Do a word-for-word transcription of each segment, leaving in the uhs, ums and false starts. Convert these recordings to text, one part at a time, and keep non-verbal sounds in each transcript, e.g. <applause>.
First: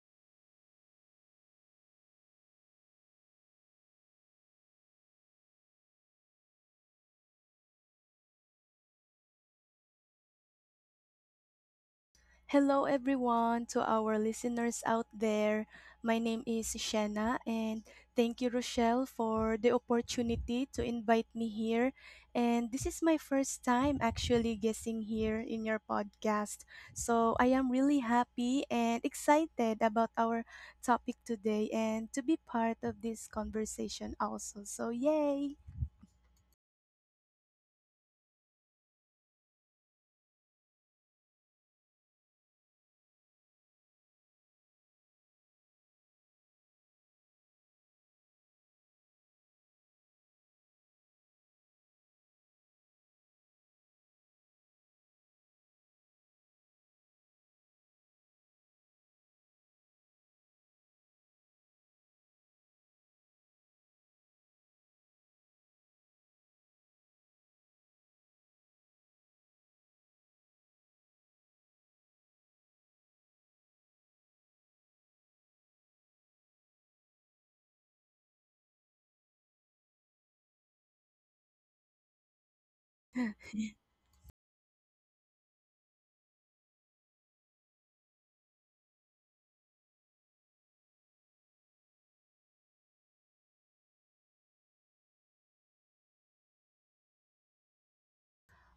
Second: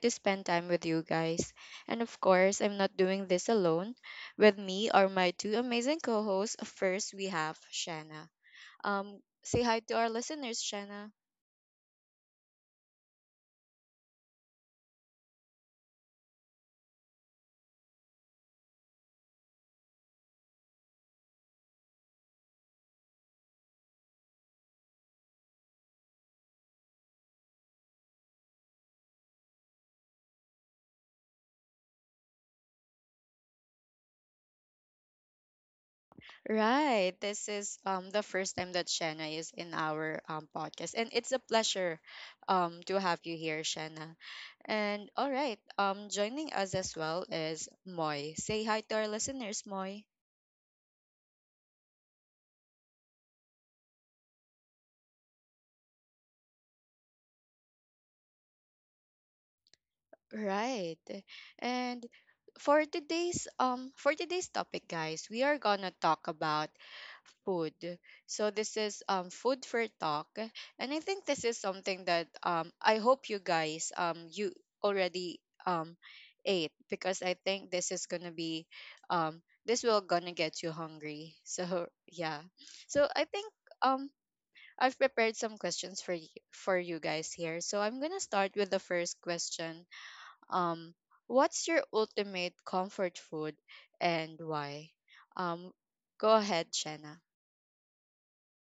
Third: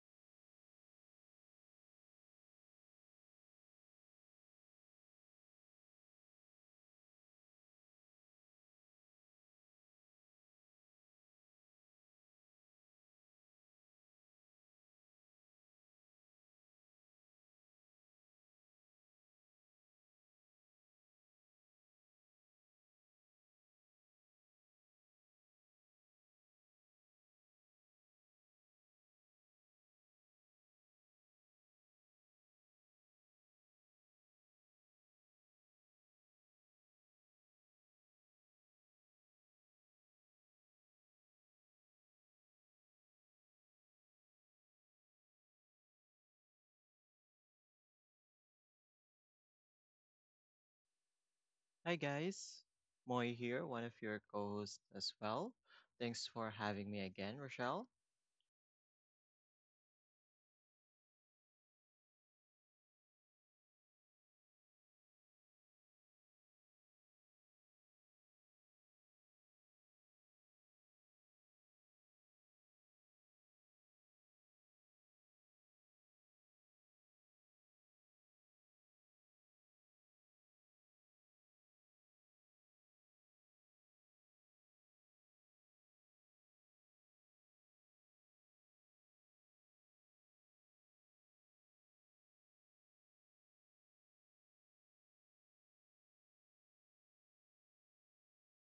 to spend time with you guys. And of course, I'm not doing this alone. With me are my two amazing co hosts. First, we have Shanna. Um, say hi to our listeners, Shanna. Hello, everyone, to our listeners out there. My name is Shanna, and thank you, Rochelle, for the opportunity to invite me here. And this is my first time actually guessing here in your podcast. So I am really happy and excited about our topic today and to be part of this conversation also. So, yay! Right, this is um, the first time that Shanna is in our um, podcast, and it's a pleasure um, to have you here, Shanna. And all right, um, joining us as well is Moy. Say hi to our listeners, Moy. Hi guys, Moy here, one of your co-hosts as well. Thanks for having me again, Rochelle. Right. And for today's um for today's topic, guys, we are going to talk about food. So this is um food for talk, and I think this is something that um I hope you guys um you already um ate, because I think this is going to be um this will going to get you hungry. <laughs> So yeah. So I think um I've prepared some questions for you, for you guys here. So I'm going to start with the first question um, what's your ultimate comfort food and why? Um, go ahead, Shanna.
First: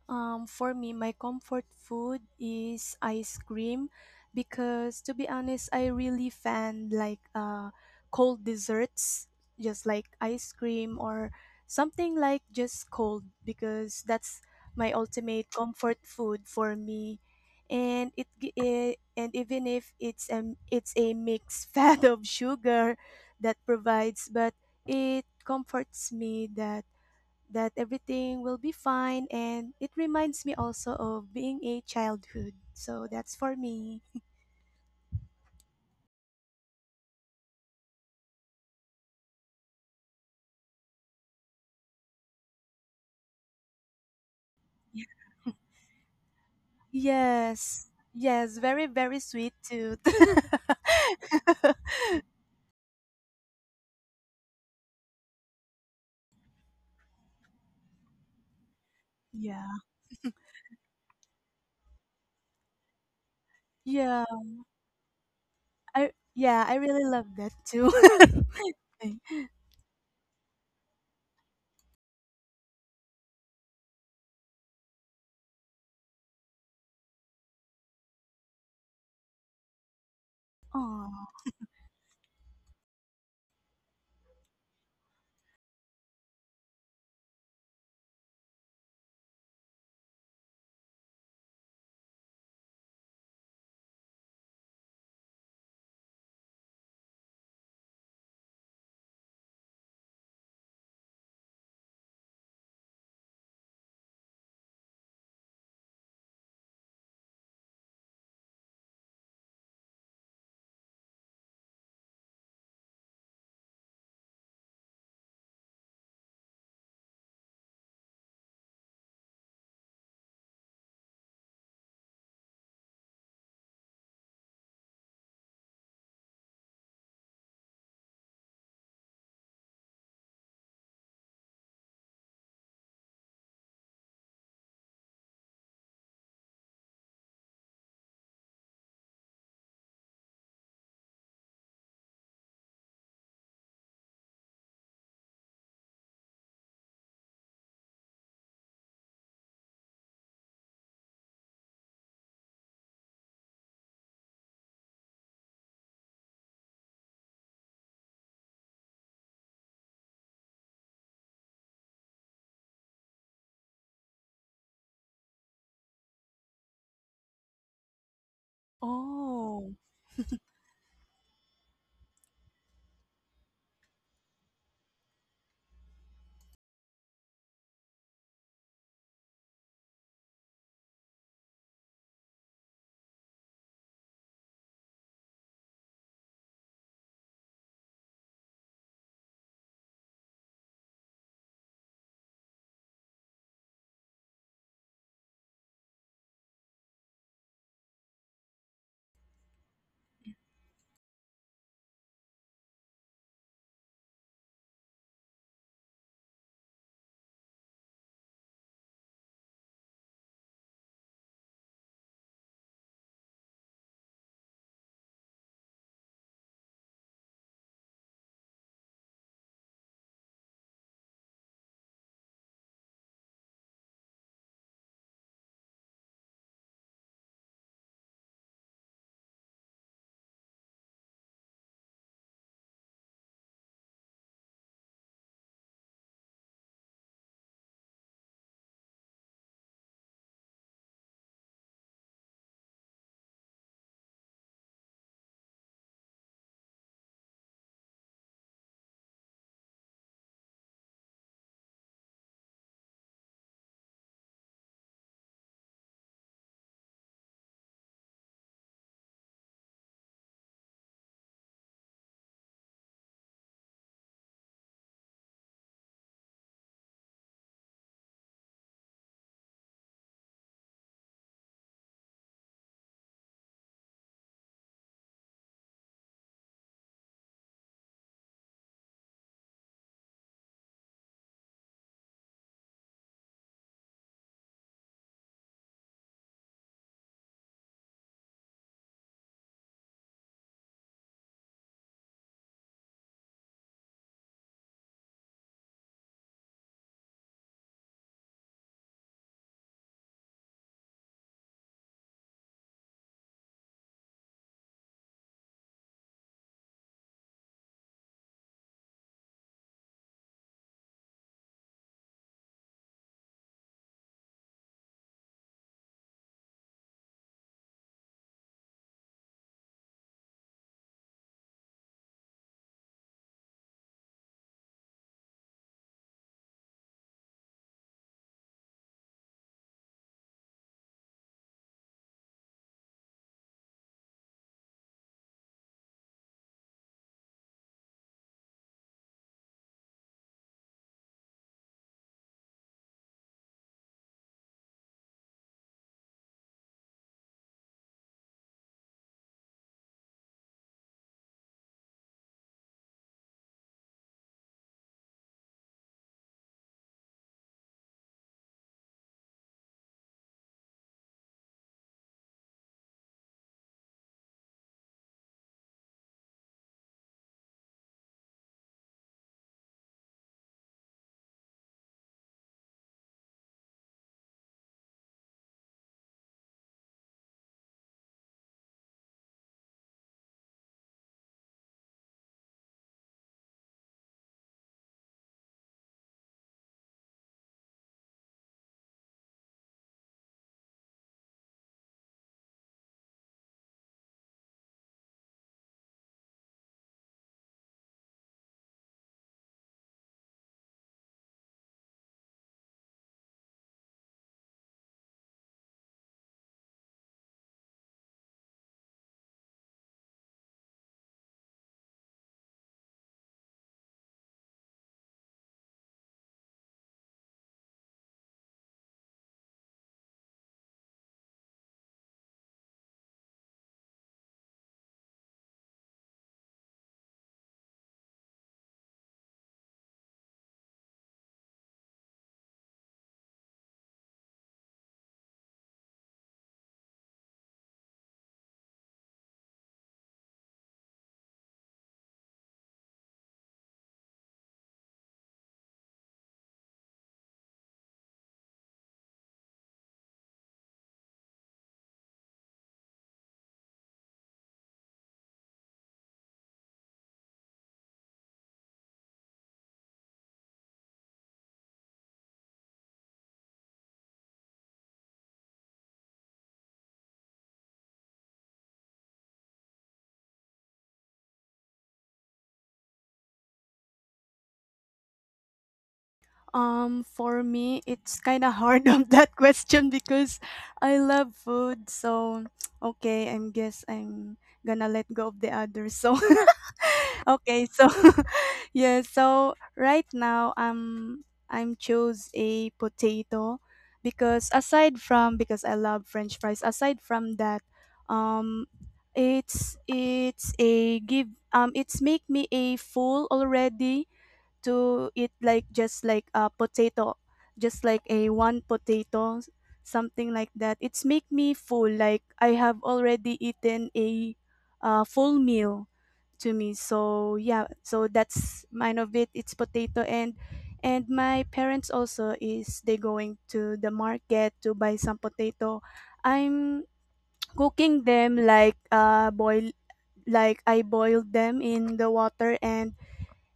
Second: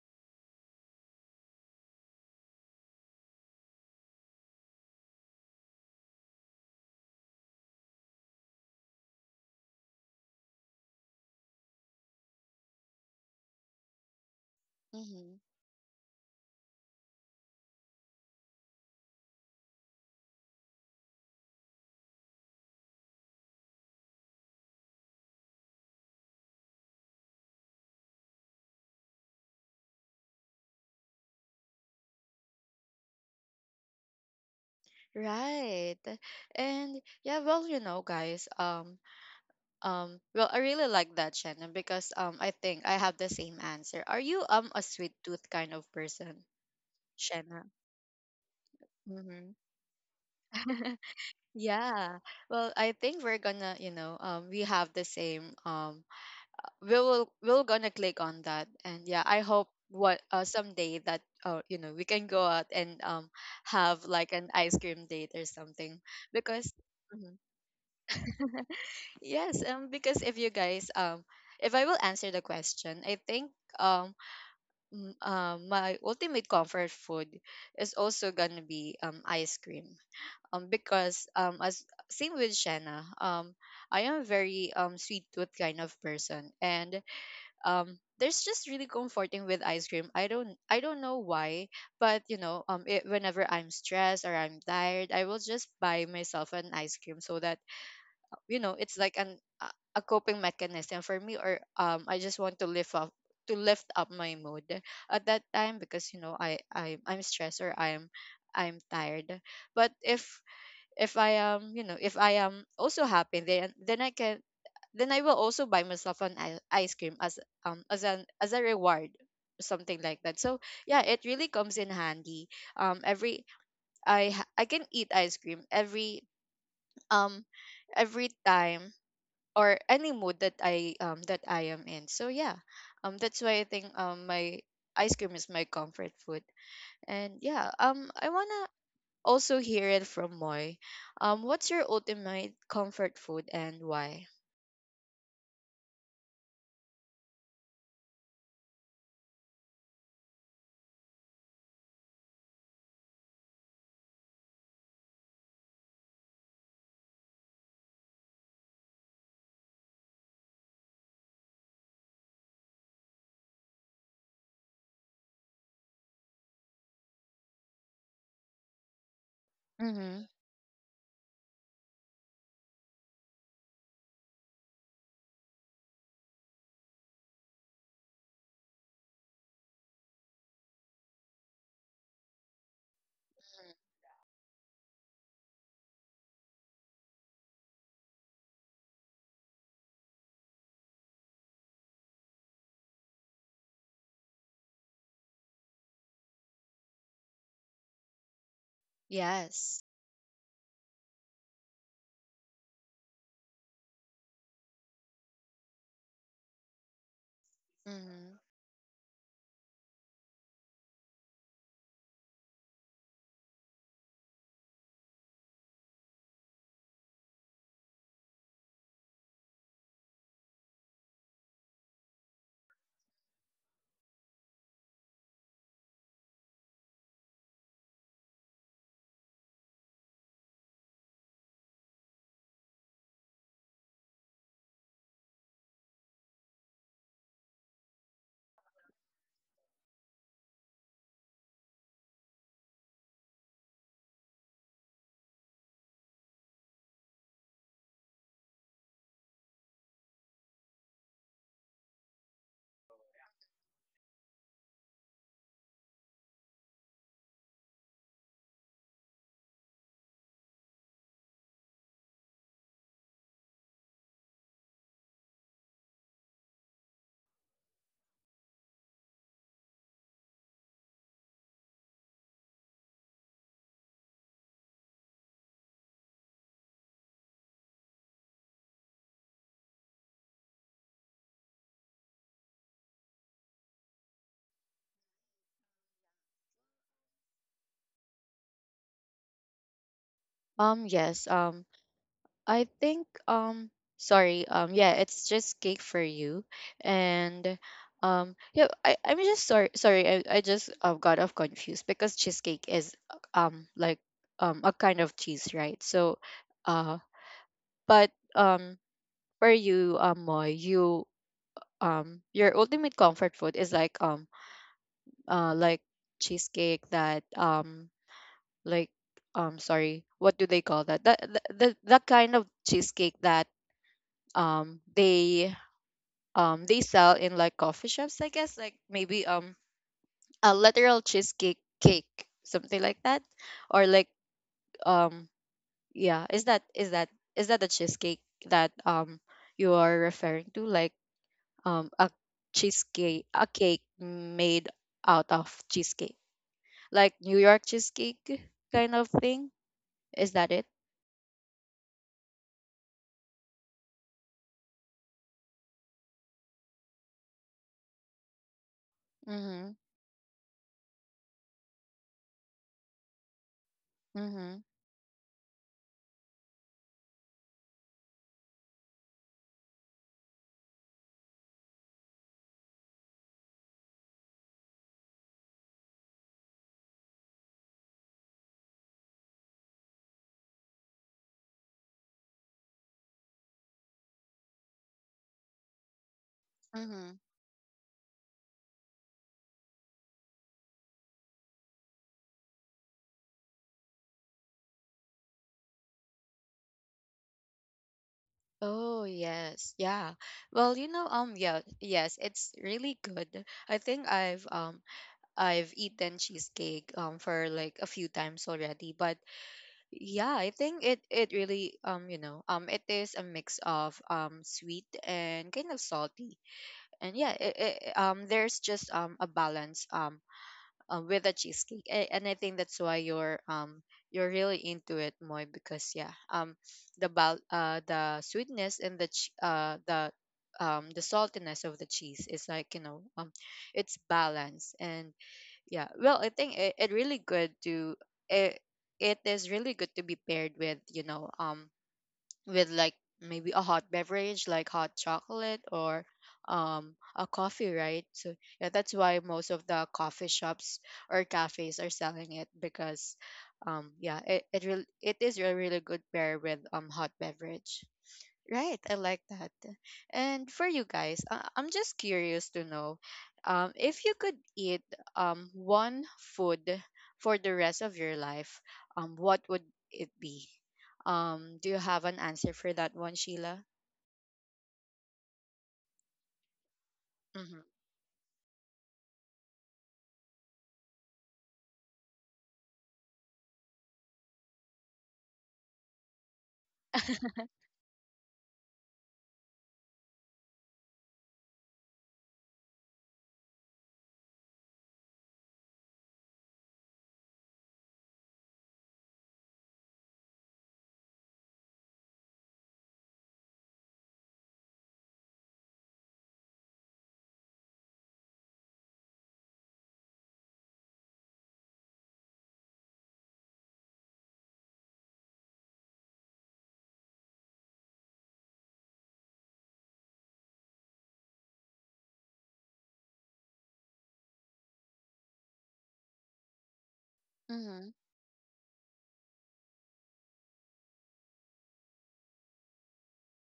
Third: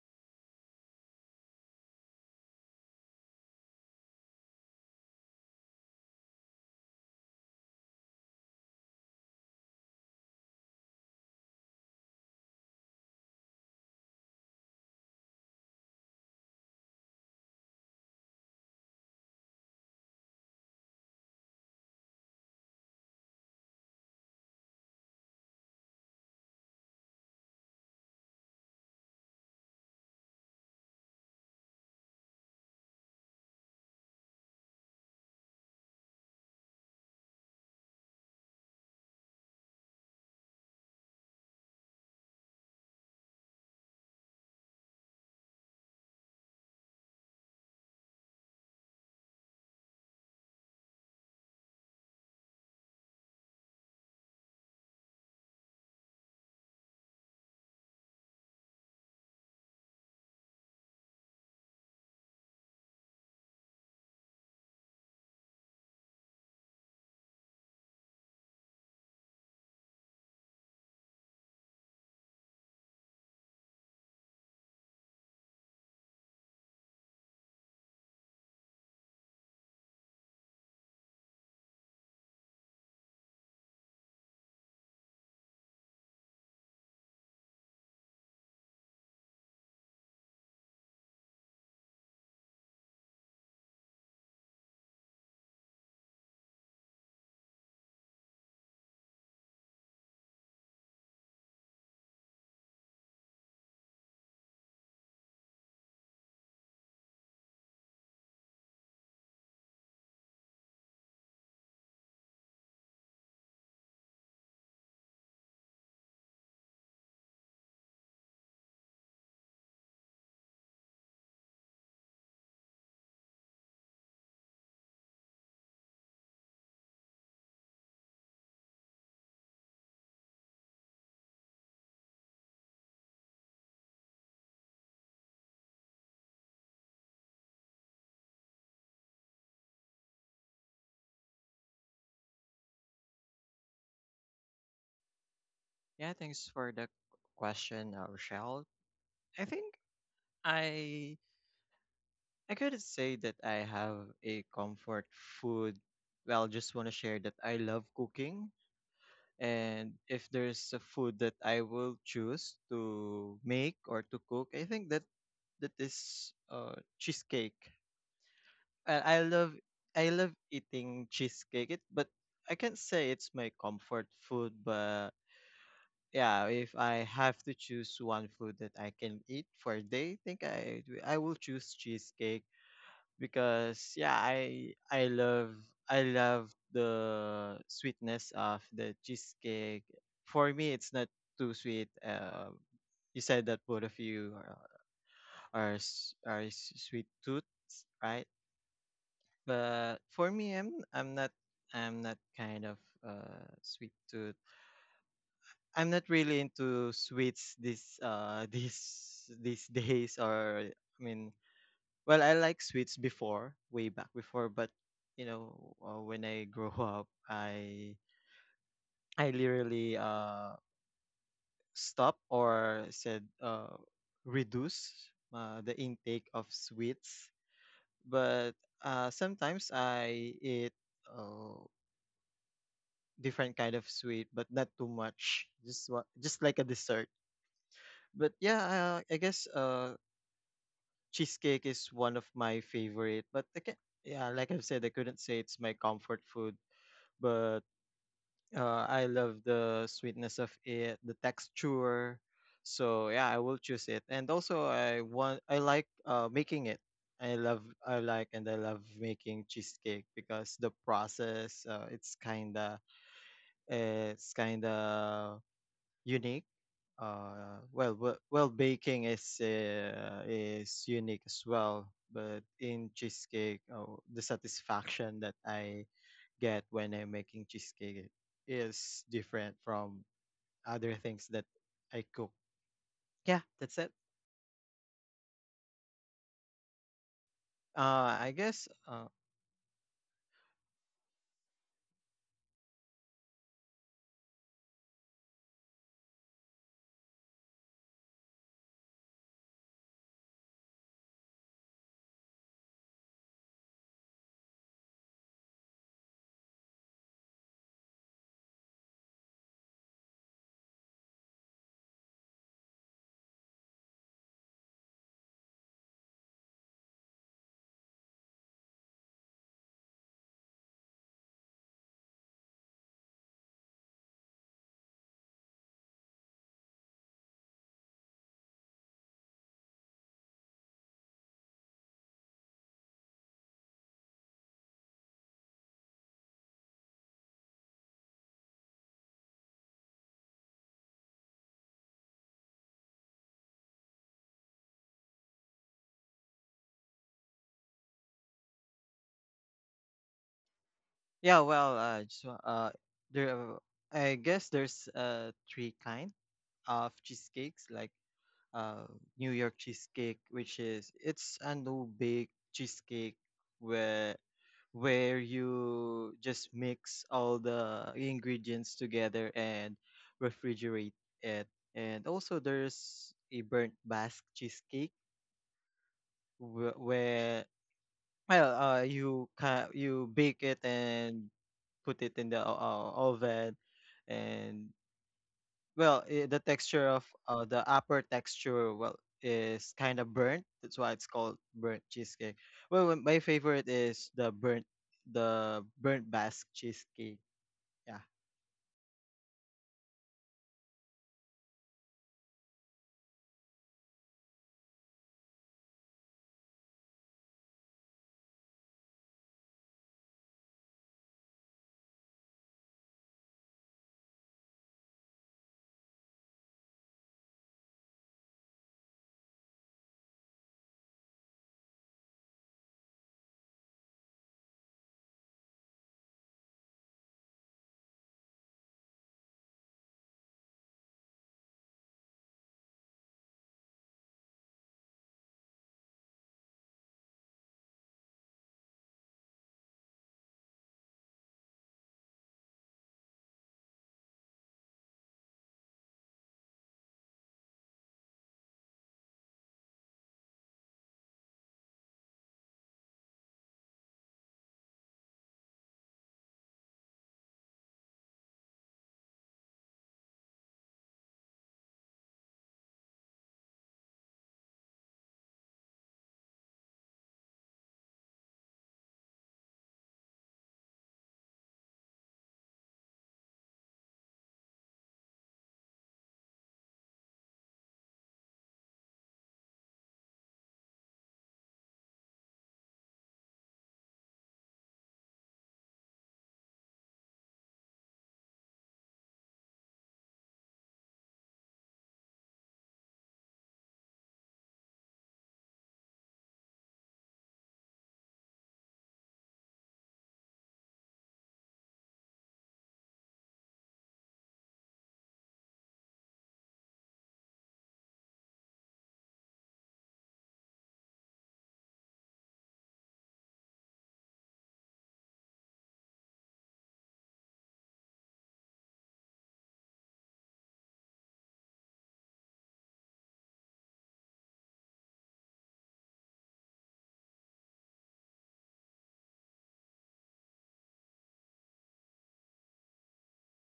Um, for me, my comfort food is ice cream because to be honest, I really fan like uh, cold desserts, just like ice cream or something like just cold because that's my Mm-hmm. ultimate comfort food for me. And it, gi- eh, and even if it's a it's a mixed <laughs> fat of sugar that provides, but it comforts me that that everything will be fine and it reminds me also of being a childhood. So that's for me. Right. And yeah, well, you know, guys, um, um, well, I really like that, Shanna, because um, I think I have the same answer. Are you um a sweet tooth kind of person, Shanna? Yes. Yes, very very Mm-hmm. sweet tooth. <laughs> <laughs> Yeah. Well, I think we're gonna, you know, um, we have the same um we will we're gonna click on that. And yeah, I hope Yeah. what uh, someday that uh, you know, we can go out and um have Yeah. like an ice cream date or something, I yeah, because I really love Mhm. that too. <laughs> yes, um because if you guys um if I will answer the question, I think um m- uh, my ultimate comfort food is also gonna be um ice cream, um because Oh. um as same with Shanna, um I am very um sweet tooth kind of person, and um there's just really comforting with ice cream. I don't i don't know why, but you know, um it, whenever I'm stressed or I'm tired, I will just buy myself an ice cream, so that you know, it's like an a a coping mechanism for me. Or um I just want to lift up to lift up my mood at that time, because you know, i, I i'm stressed or i'm I'm tired. But if if I am, you know, if I am also happy, then then I can, then I will also buy myself an i- ice cream as um as an as a reward, something like that. So yeah, it really comes in handy. Um, every I ha- I can eat ice cream every um every time, or any mood that I um that I am in. So yeah, um that's why I think um my ice cream is my comfort food. And yeah, um I wanna also hear it from Moy. Um, what's your ultimate comfort food and why? Yeah, thanks for the question, uh, Rochelle. I think I I could say that I have a comfort food. Well, just want to share that I love cooking, and if there's a food that I will choose to make or to cook, I think that that is uh cheesecake. Uh, I love Oh. I Mm-hmm. love eating cheesecake, it, but I can't say it's my comfort food. But yeah, if I have to choose one food that I can eat for a day, I think I I will choose cheesecake because yeah, I I love I love the sweetness of the cheesecake. For me, it's not too sweet. Uh, you said that both of you are are, s- are s- sweet tooth, right? Yes. But for me, I'm I'm not I'm not kind of uh sweet tooth. I'm not really into sweets this Mm-hmm. uh <laughs> these these days or I mean, well, I like sweets before, way back before, but you know, uh, when I grow <laughs> up, I I literally uh stop or said uh reduce uh, the intake of sweets. But uh sometimes I eat uh, different kind of sweet, but not too much. Just what, just like a dessert. But yeah, I, I guess uh, cheesecake is one of my favorite. But I can, yeah, like I've said, I couldn't say it's my comfort food, but uh, I love the sweetness of it, the texture. So yeah, I will choose it. And also, I want, I like uh, making it. I love, I like, and I love making cheesecake because the process, uh, it's kinda, it's kinda unique. Uh, well, well, well, baking is uh, is unique as well. But in cheesecake, oh, the satisfaction that I get when I'm making cheesecake is different from other things that I cook. Yeah, that's it. Uh, I guess. Uh, Um, yes. Um, I think um sorry, um yeah, it's just cake for you. And um yeah, I, I'm just sorry sorry, I, I just uh, got off confused, because cheesecake is um like um a kind of cheese, right? So uh but um for you, um Moy, you um your ultimate comfort food is like um uh like cheesecake that um like um sorry, what do they call that that, the, the, the kind of cheesecake that um they um they sell in like coffee shops, I guess, like maybe um a literal cheesecake cake, something like that, or like um yeah, is that is that is that the cheesecake that um you are referring to, like um a cheesecake, a cake made out of cheesecake, like New York cheesecake kind of thing. Is that it? yeah. Well, uh, just, wa- uh, there. I guess there's uh three kind of cheesecakes. Like uh, New York Mm-hmm. cheesecake, which is it's a no bake cheesecake where Mm-hmm. where you just mix all the ingredients together and refrigerate it. And also there's a burnt Basque cheesecake wh- where well uh, you ca- you bake it and put it in the o- o- oven. and Well, eh, the texture of Mm-hmm. uh, the upper texture, well, is kind of burnt. That's why it's called burnt cheesecake. Well, when- my favorite is the burnt, the burnt Basque cheesecake. Yeah, Oh yes, yeah. Well, you know, um, yeah, yes, it's really good. I think I've um I've eaten cheesecake um for like a few times already, but yeah, I think it it really um you know, um it is a mix of um sweet and kind of salty, and yeah, it, it, um there's just um a balance um um, with a cheesecake. A- And I think that's why you're um you're really into it, Moy, because yeah, um the bal- uh the sweetness and the ch- uh the um the saltiness of the cheese is like, you know, um it's balanced, and yeah. Well, I think it, it really good to it, it is really good to be paired with, you know, um with like maybe a hot beverage like hot chocolate or um a coffee, right? So yeah, that's why most of the coffee shops or cafes are selling it, because um yeah, it it, really, it is a really good pair with um hot beverage. Right, I like that. And for you guys, uh, I'm just curious to know, um, if you could eat um, one food for the rest of your life, um, what would it be? Um, do you have an answer for that one, Sheila? Um, for Mm-hmm. me, it's kind of hard <laughs> of that question because I love food. So, okay, I guess I'm gonna let go of the others. So, <laughs> <laughs> okay, so <laughs> yeah, so right now um I'm chose a potato because aside from because I love French fries. Aside from that, um, it's it's a give um it's make me a full already to eat like just like a potato, just like a one potato, something like that. It's make me full. Like I have already eaten a uh, full meal to me. So yeah, so that's mine of it. It's potato and and my parents also is they going to the market to buy some potato. I'm Mm-hmm. cooking them like uh boil like I boiled them in the water and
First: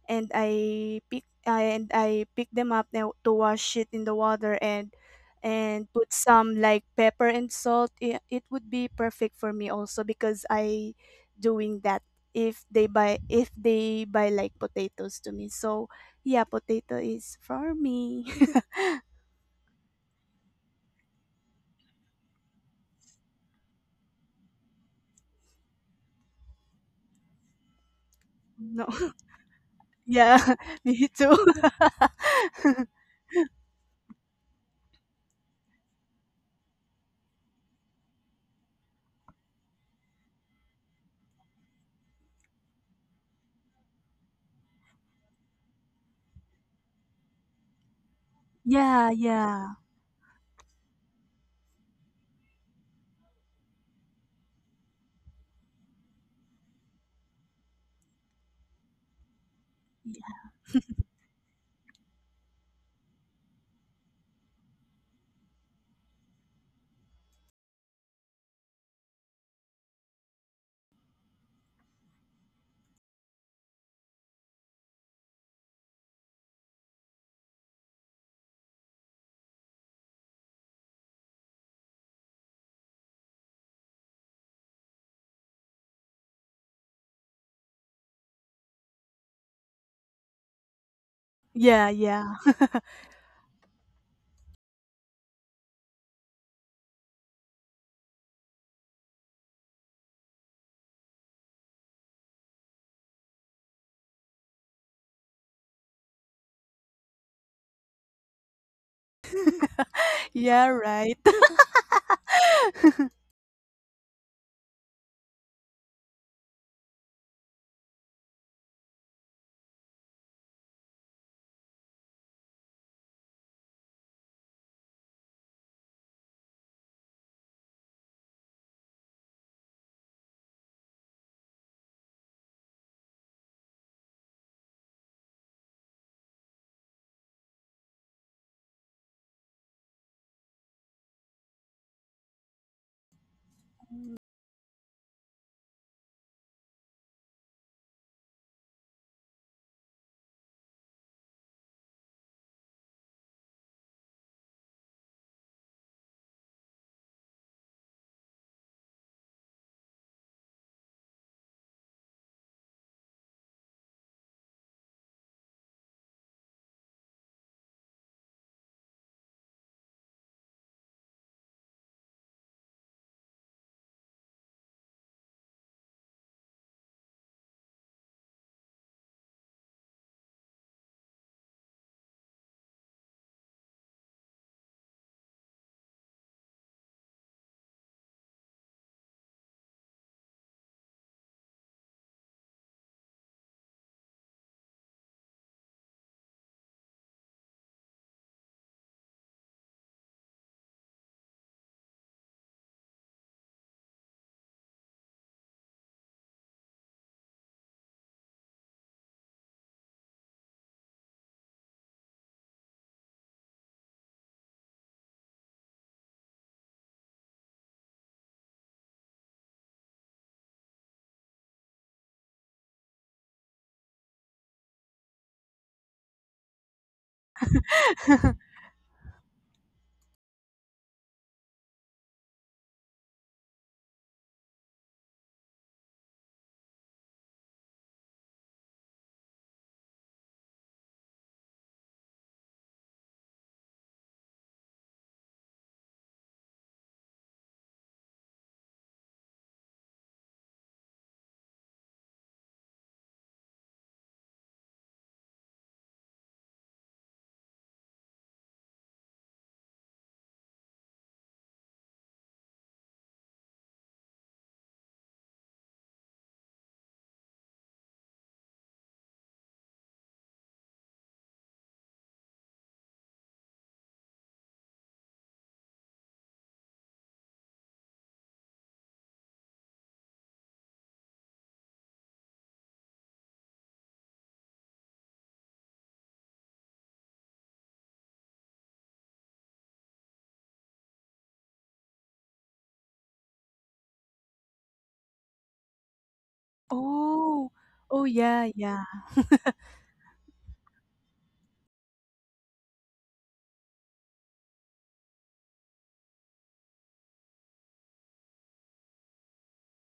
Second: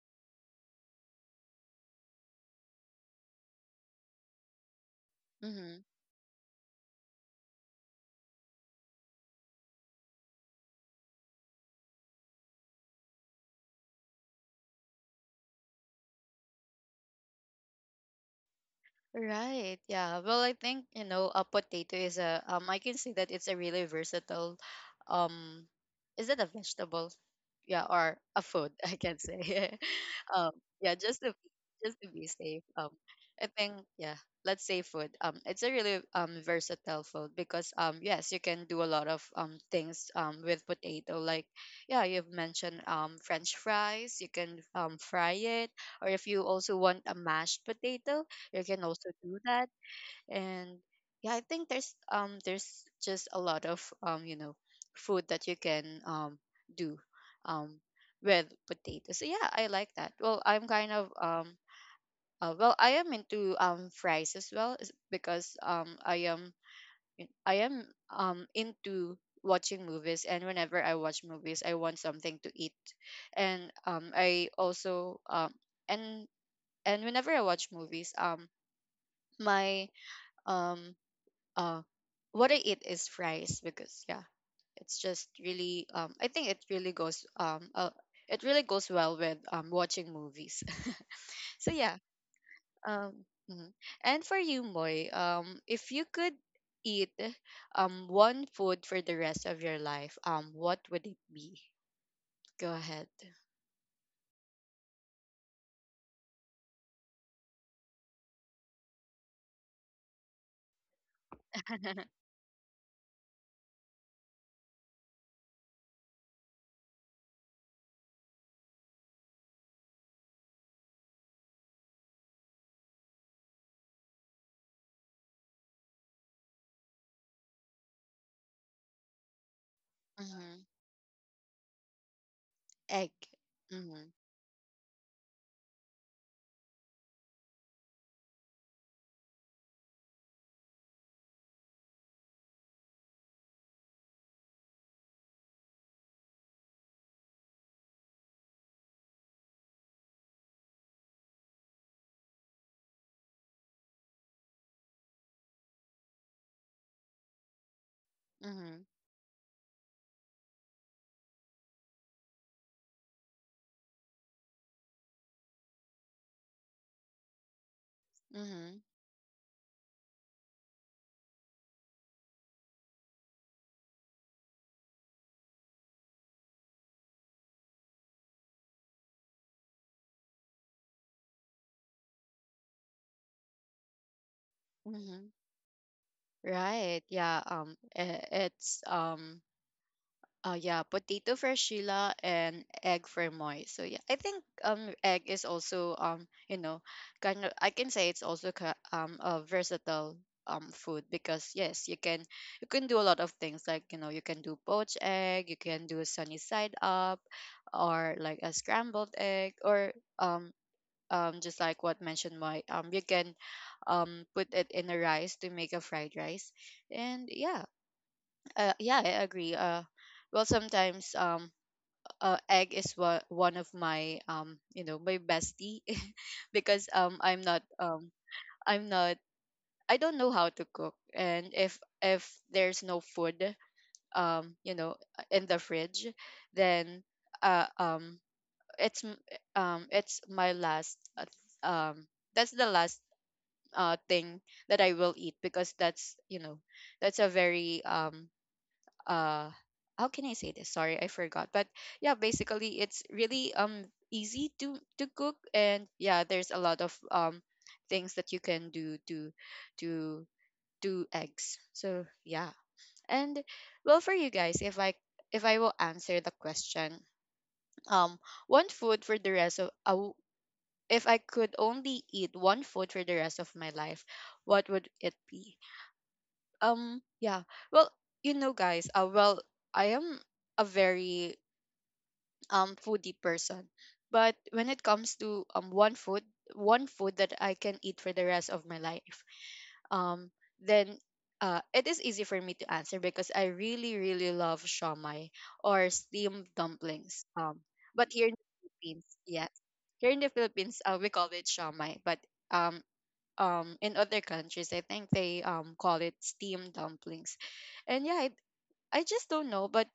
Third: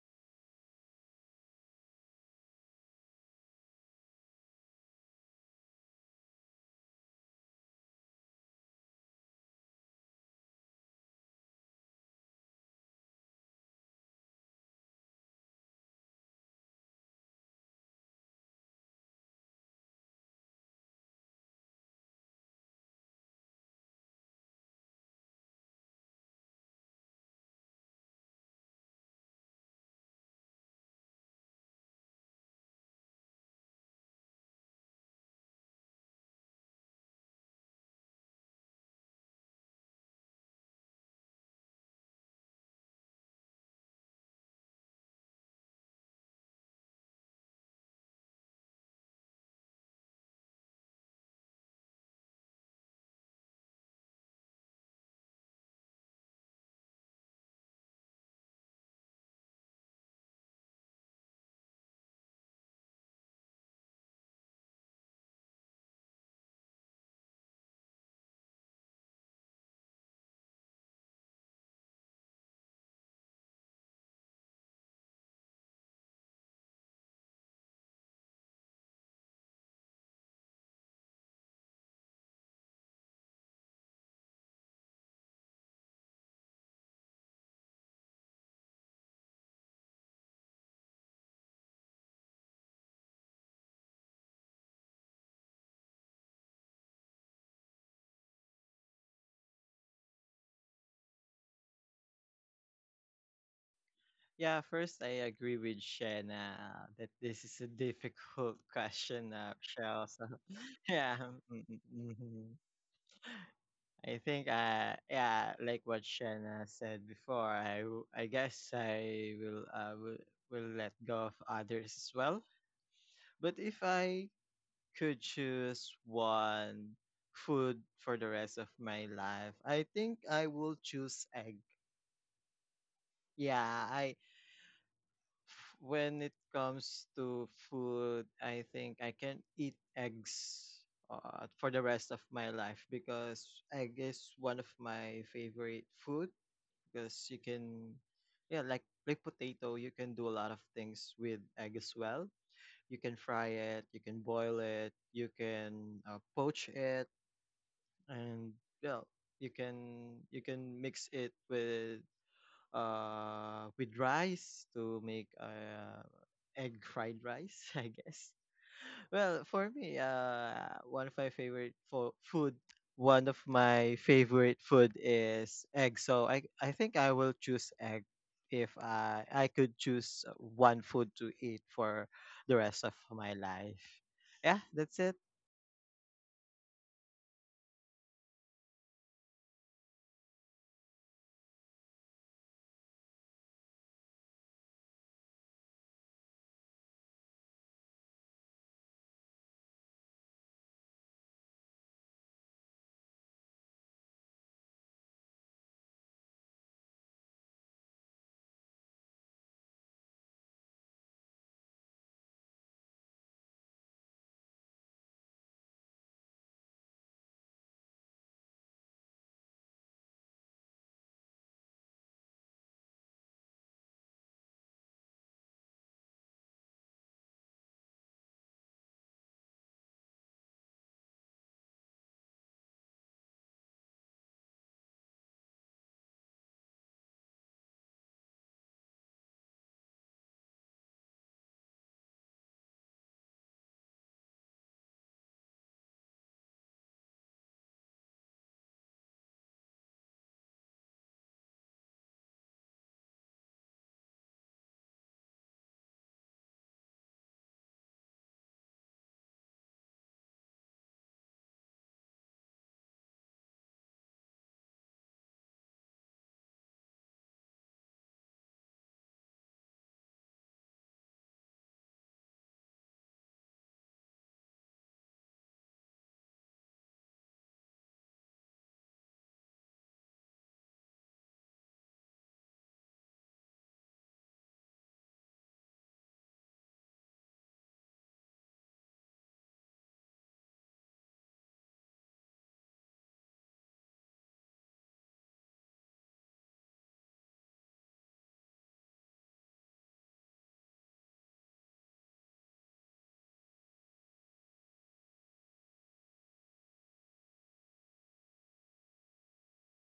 and I pick and I pick them up now to wash it in the water and Mm-hmm. and put some like pepper and salt. It, it would be perfect for me also because I doing that if they buy if they buy like potatoes to me. So yeah, potato is for me. Right. Yeah. Well, I think, you know, a potato is a um I can say that it's a really versatile um is it a vegetable? Yeah, or a food, <laughs> <laughs> I No, can say. <laughs> um yeah, <laughs> yeah, me just too. to just to be safe. <laughs> Um I think, yeah, let's say food. Um it's a really um versatile food, because um yes, you can do a lot of um things um with potato, like yeah, you've mentioned um french fries, you can um fry it, or if you also want a mashed potato, you can Yeah, also do that. yeah, And yeah, I think there's um there's just a lot of um you know, food that you can um do um with potatoes. So yeah, I like that. Well, I'm kind of um uh, well, I am into um fries as well, is- because um i am I am um into watching movies, and whenever I watch movies, I want something to eat. And um I also um and and whenever I watch movies, um my um uh what I eat is fries, because yeah, it's just really um I think it really goes um uh, it really goes well with um watching movies. <laughs> So yeah, yeah, yeah, um mhm. And for you, Moy, um if you could eat um one food for the rest of your life, um what would it be? Go ahead. yeah. First, I agree with Shena that this is a difficult <laughs> question, uh, Shell. So, <laughs> yeah. <laughs> yeah, Right. <laughs> mm, mm, <laughs> mhm. I think, uh, yeah, like what Shena said before, I, w- I guess I will, uh, will, will let go of others as well. But if I could choose one food for the rest of my life, I think I Hmm. will choose egg. Egg. Yeah, Mm-hmm. I when it comes to food, I think I can eat eggs uh, for the rest of my life because egg is one of my favorite food because you can yeah, like like potato, you can do a lot of things with egg as well. You can fry it, you can boil it, you can uh, poach it, and Mm-hmm. yeah you can you can mix it with uh with rice to make uh egg fried rice <laughs> I guess. Mm-hmm. Well, for me, uh one of my favorite fo- food one of my favorite food is egg, so i i think I will choose egg if i i could choose one food to eat for the rest of my life. Yeah, that's it. Mm-hmm. Right. Yeah. Um. I- It's um. Oh yeah, potato for Sheila and egg for Moy. So yeah, I think um egg is also um you know, kind of, I can say it's also ki- um a versatile um food, because yes, you can you can do a lot of things like, you know, you can do poached egg, you can do sunny side up, or like a scrambled egg, or um um just like what mentioned Moy, um you can um put it in a rice to make a fried rice, and yeah, uh, yeah, I agree. Uh, well, sometimes um, uh, egg is one one of my, um, you know, my bestie, <laughs> because um, I'm not um, I'm not, I don't know how to cook, and if if there's no food, um, you know, in the fridge, then uh, um, it's m- um, it's my last uh, um, that's the last uh thing that I will eat, because that's, you know, that's a very um uh how can I say this? Sorry, I forgot. But yeah, basically it's really um easy to to cook, and yeah, there's a lot of um things that you can do to to do eggs. So yeah. And well, for you guys, if I if I will answer the question, um one food for the rest of I w- if I could only eat one food for the rest of my life, what would it be? Um yeah well you know guys uh well I am a very um foodie person, but when it comes to um one food, one food that I can eat for the rest of my life, um then uh it is easy for me to answer because I really really love shawmai or steamed dumplings. Oh, um oh But here in yeah, the yeah. Philippines, yes, here in the Philippines, uh, we call it shawmai, but um um in other countries I think they um call it steam dumplings. And yeah I, I just don't know, but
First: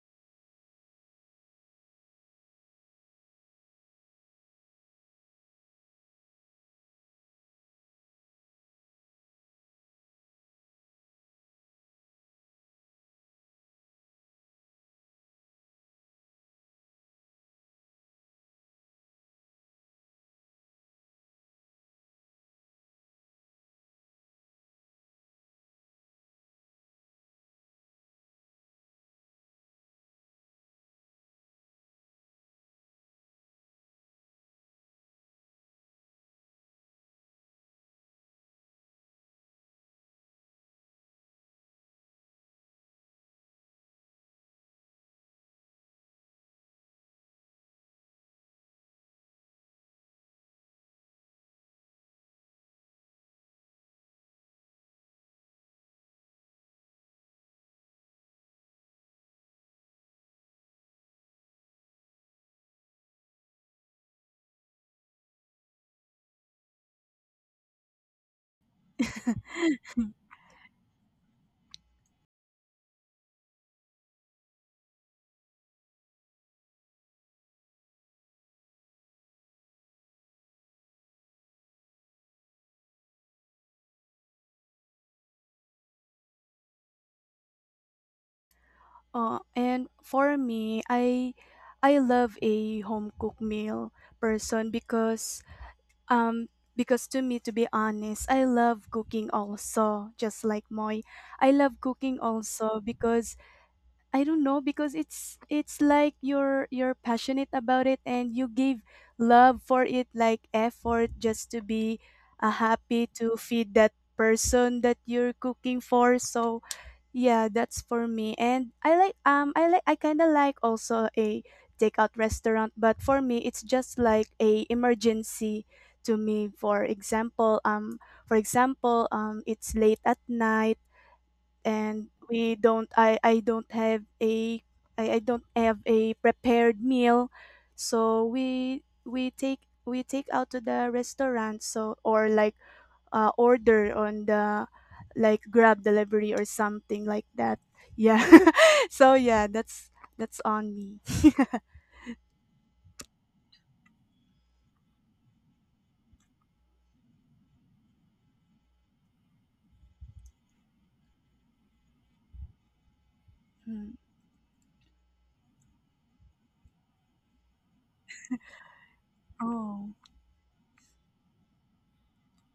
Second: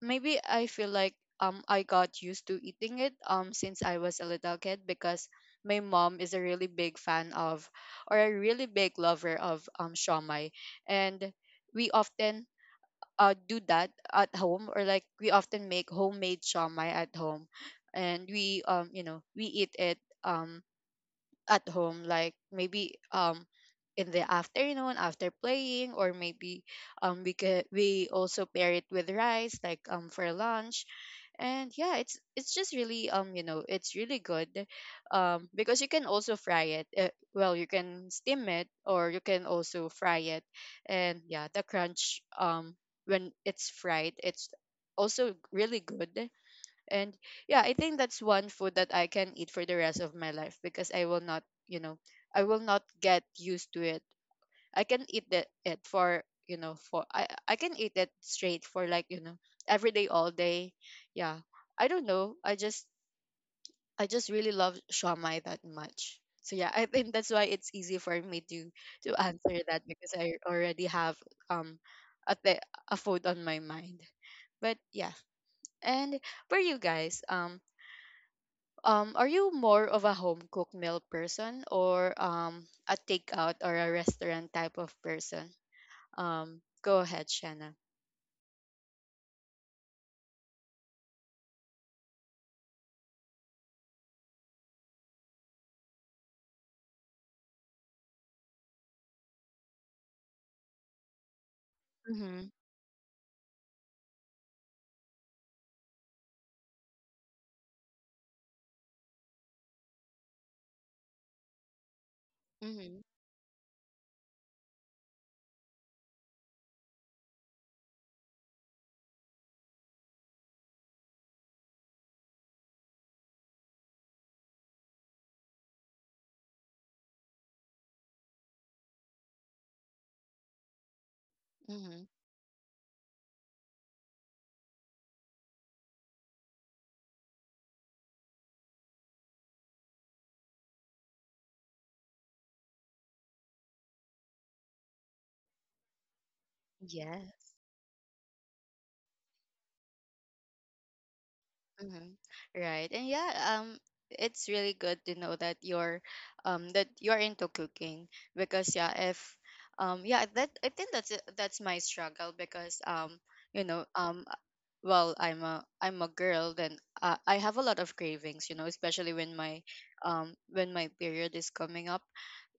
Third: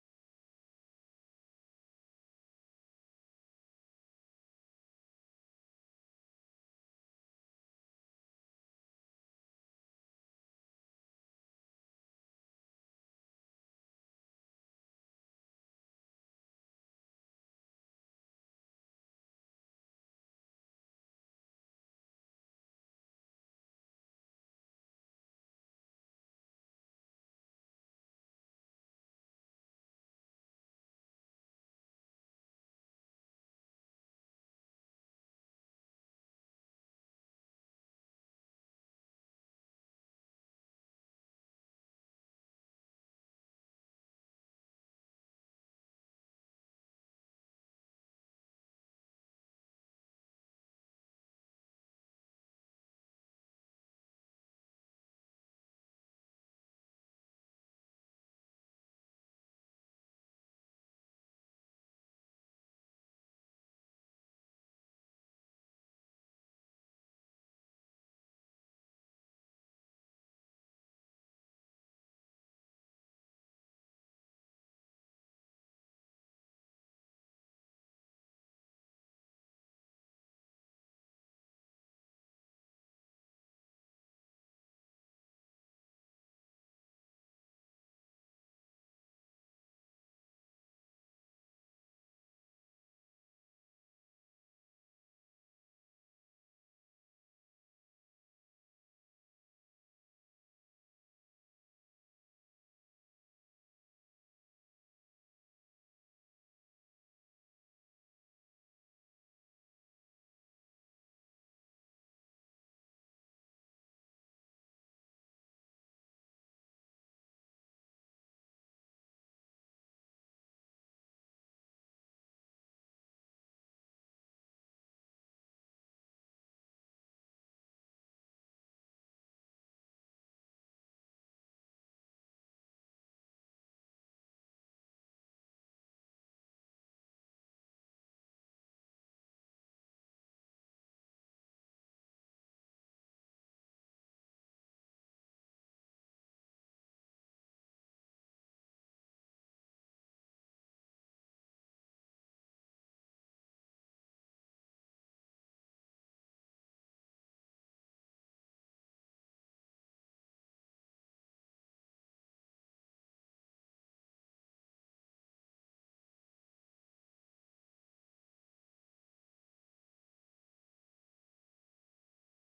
maybe I feel like um I got used to eating it um since I was a little kid because my mom is a really big fan of, or a really big lover of, um shawmai. And we often uh do that at home, or like we often make homemade shawmai at home. And we, um you know we eat it um at home, like maybe um in the afternoon after playing, or maybe um we could we also pair it with rice, like um for lunch. And yeah, it's it's just really, um you know it's really good, um because you can also fry it. Uh, well you can steam it or you can also fry it. And yeah, the crunch, um when it's fried, it's also really good. And yeah, I think that's one food that I can eat for the rest of my life because I will not, you know, I will not get used to it. I can eat that it for, you know, for I I can eat it straight for, like, you know, every day all day. Yeah. I don't know. I just I just really love shawmai that much. So yeah, I think that's why it's easy for me to to <laughs> answer that because I already have um a, th- a food on my mind. But yeah, and for you guys, um, Um, are you more of a home cooked meal person, or um, a takeout or a restaurant type of person? Um, go ahead, Shanna. Uh, and for me, I I love a home cooked meal person because um because to me to be honest, I love cooking also, just like Moy. I love cooking Mm-hmm, also because I don't know because it's it's like you're you're passionate about it and you give love for it like effort just to be uh, mm-hmm, happy to feed that person that you're cooking for. So yeah, that's for me. And I like um I like I kind of like also a takeout restaurant, but for me it's just like a emergency to me. For example, um for example, um it's late at night mm-hmm. and we don't I I don't have a I, I don't have a prepared meal. So we we take we take out to the restaurant so or like uh, order on the like grab delivery or something like Yes. that. Yeah, <laughs> so yeah that's that's on me. <laughs> Mm-hmm. Right. And yeah, um it's really good to know that you're um that you're into cooking because yeah, if um yeah, that I think that's it- that's my struggle because um you know, Mm. um well, I'm a I'm a girl then uh, I have a lot of cravings, you know, especially when my Oh, um when my period is coming up.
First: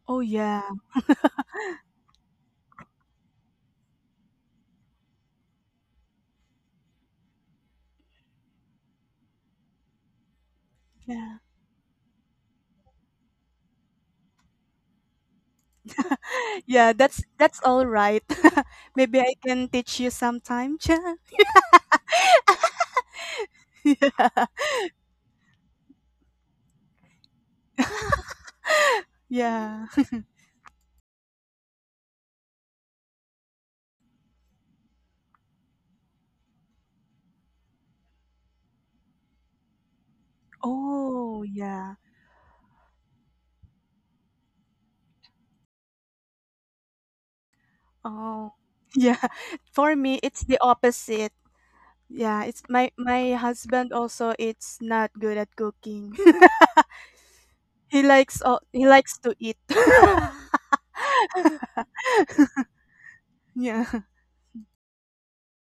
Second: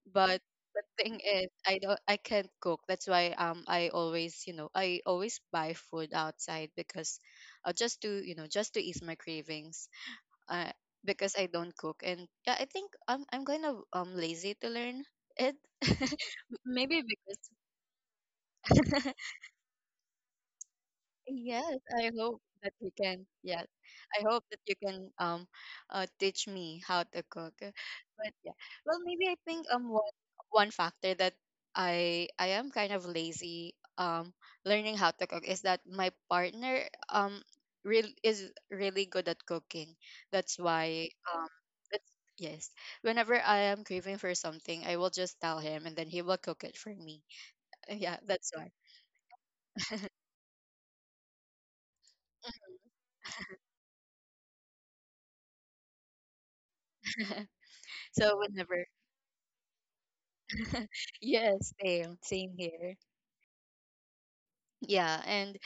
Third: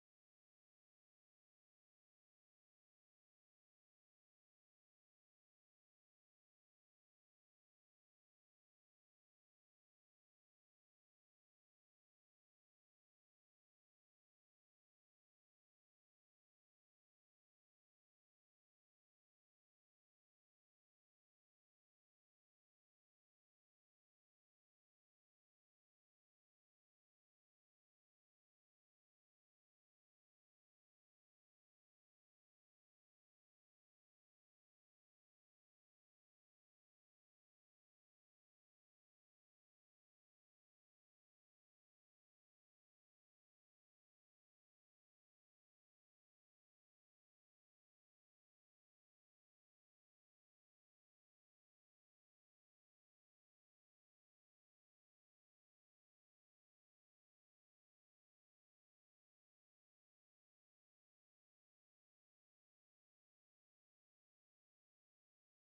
oh But yeah, the thing is, I don't, I can't cook. That's why, um, I always, you know, I always buy food outside because, uh, just to, you know, just to ease my cravings. Uh, yeah. because I don't cook, and yeah, I think I'm I'm kind of um lazy to learn it. <laughs> <laughs> Yeah, Maybe that's because that's all right. <laughs> Maybe <laughs> I can teach you sometime, Cha. yes, I hope that you can. Yes, I <laughs> hope that you can um uh, teach me how to cook. Uh, But yeah, well, maybe I think Yeah. um one one factor that I I am kind of lazy um learning how to cook is that my partner um real is really good at cooking. That's why Oh um yeah. that's yes. Whenever I am craving for something, I will just tell him, and then he will cook it for me. Uh, Yeah, that's Oh why. yeah. <laughs> For me it's the opposite. Yeah, it's my my husband also it's not good at cooking. <laughs> <laughs> He So likes all whenever. he likes to eat. <laughs> <laughs> Yes, same, same here. Yeah. Yeah, and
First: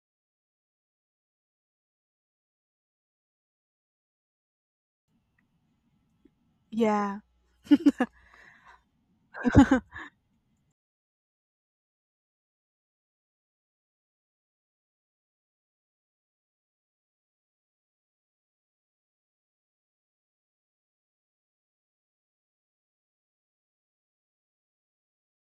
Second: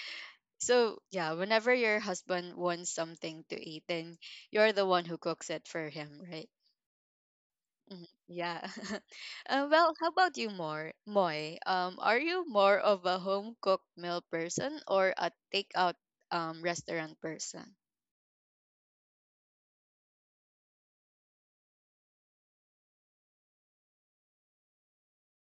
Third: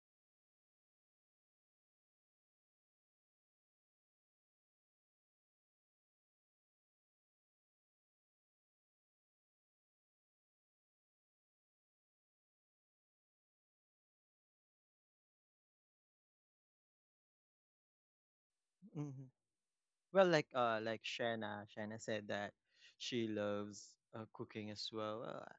so yeah, whenever your husband wants something to eat, then you're the one who cooks it for him, right? Yeah. Mhm, yeah. <laughs> Uh, well, how about you, more Moy? Um, are you more of a home cooked meal person or a takeout um restaurant person? Mhm. Well, like uh, like Shanna, Shanna said that she loves uh, cooking as well. Uh,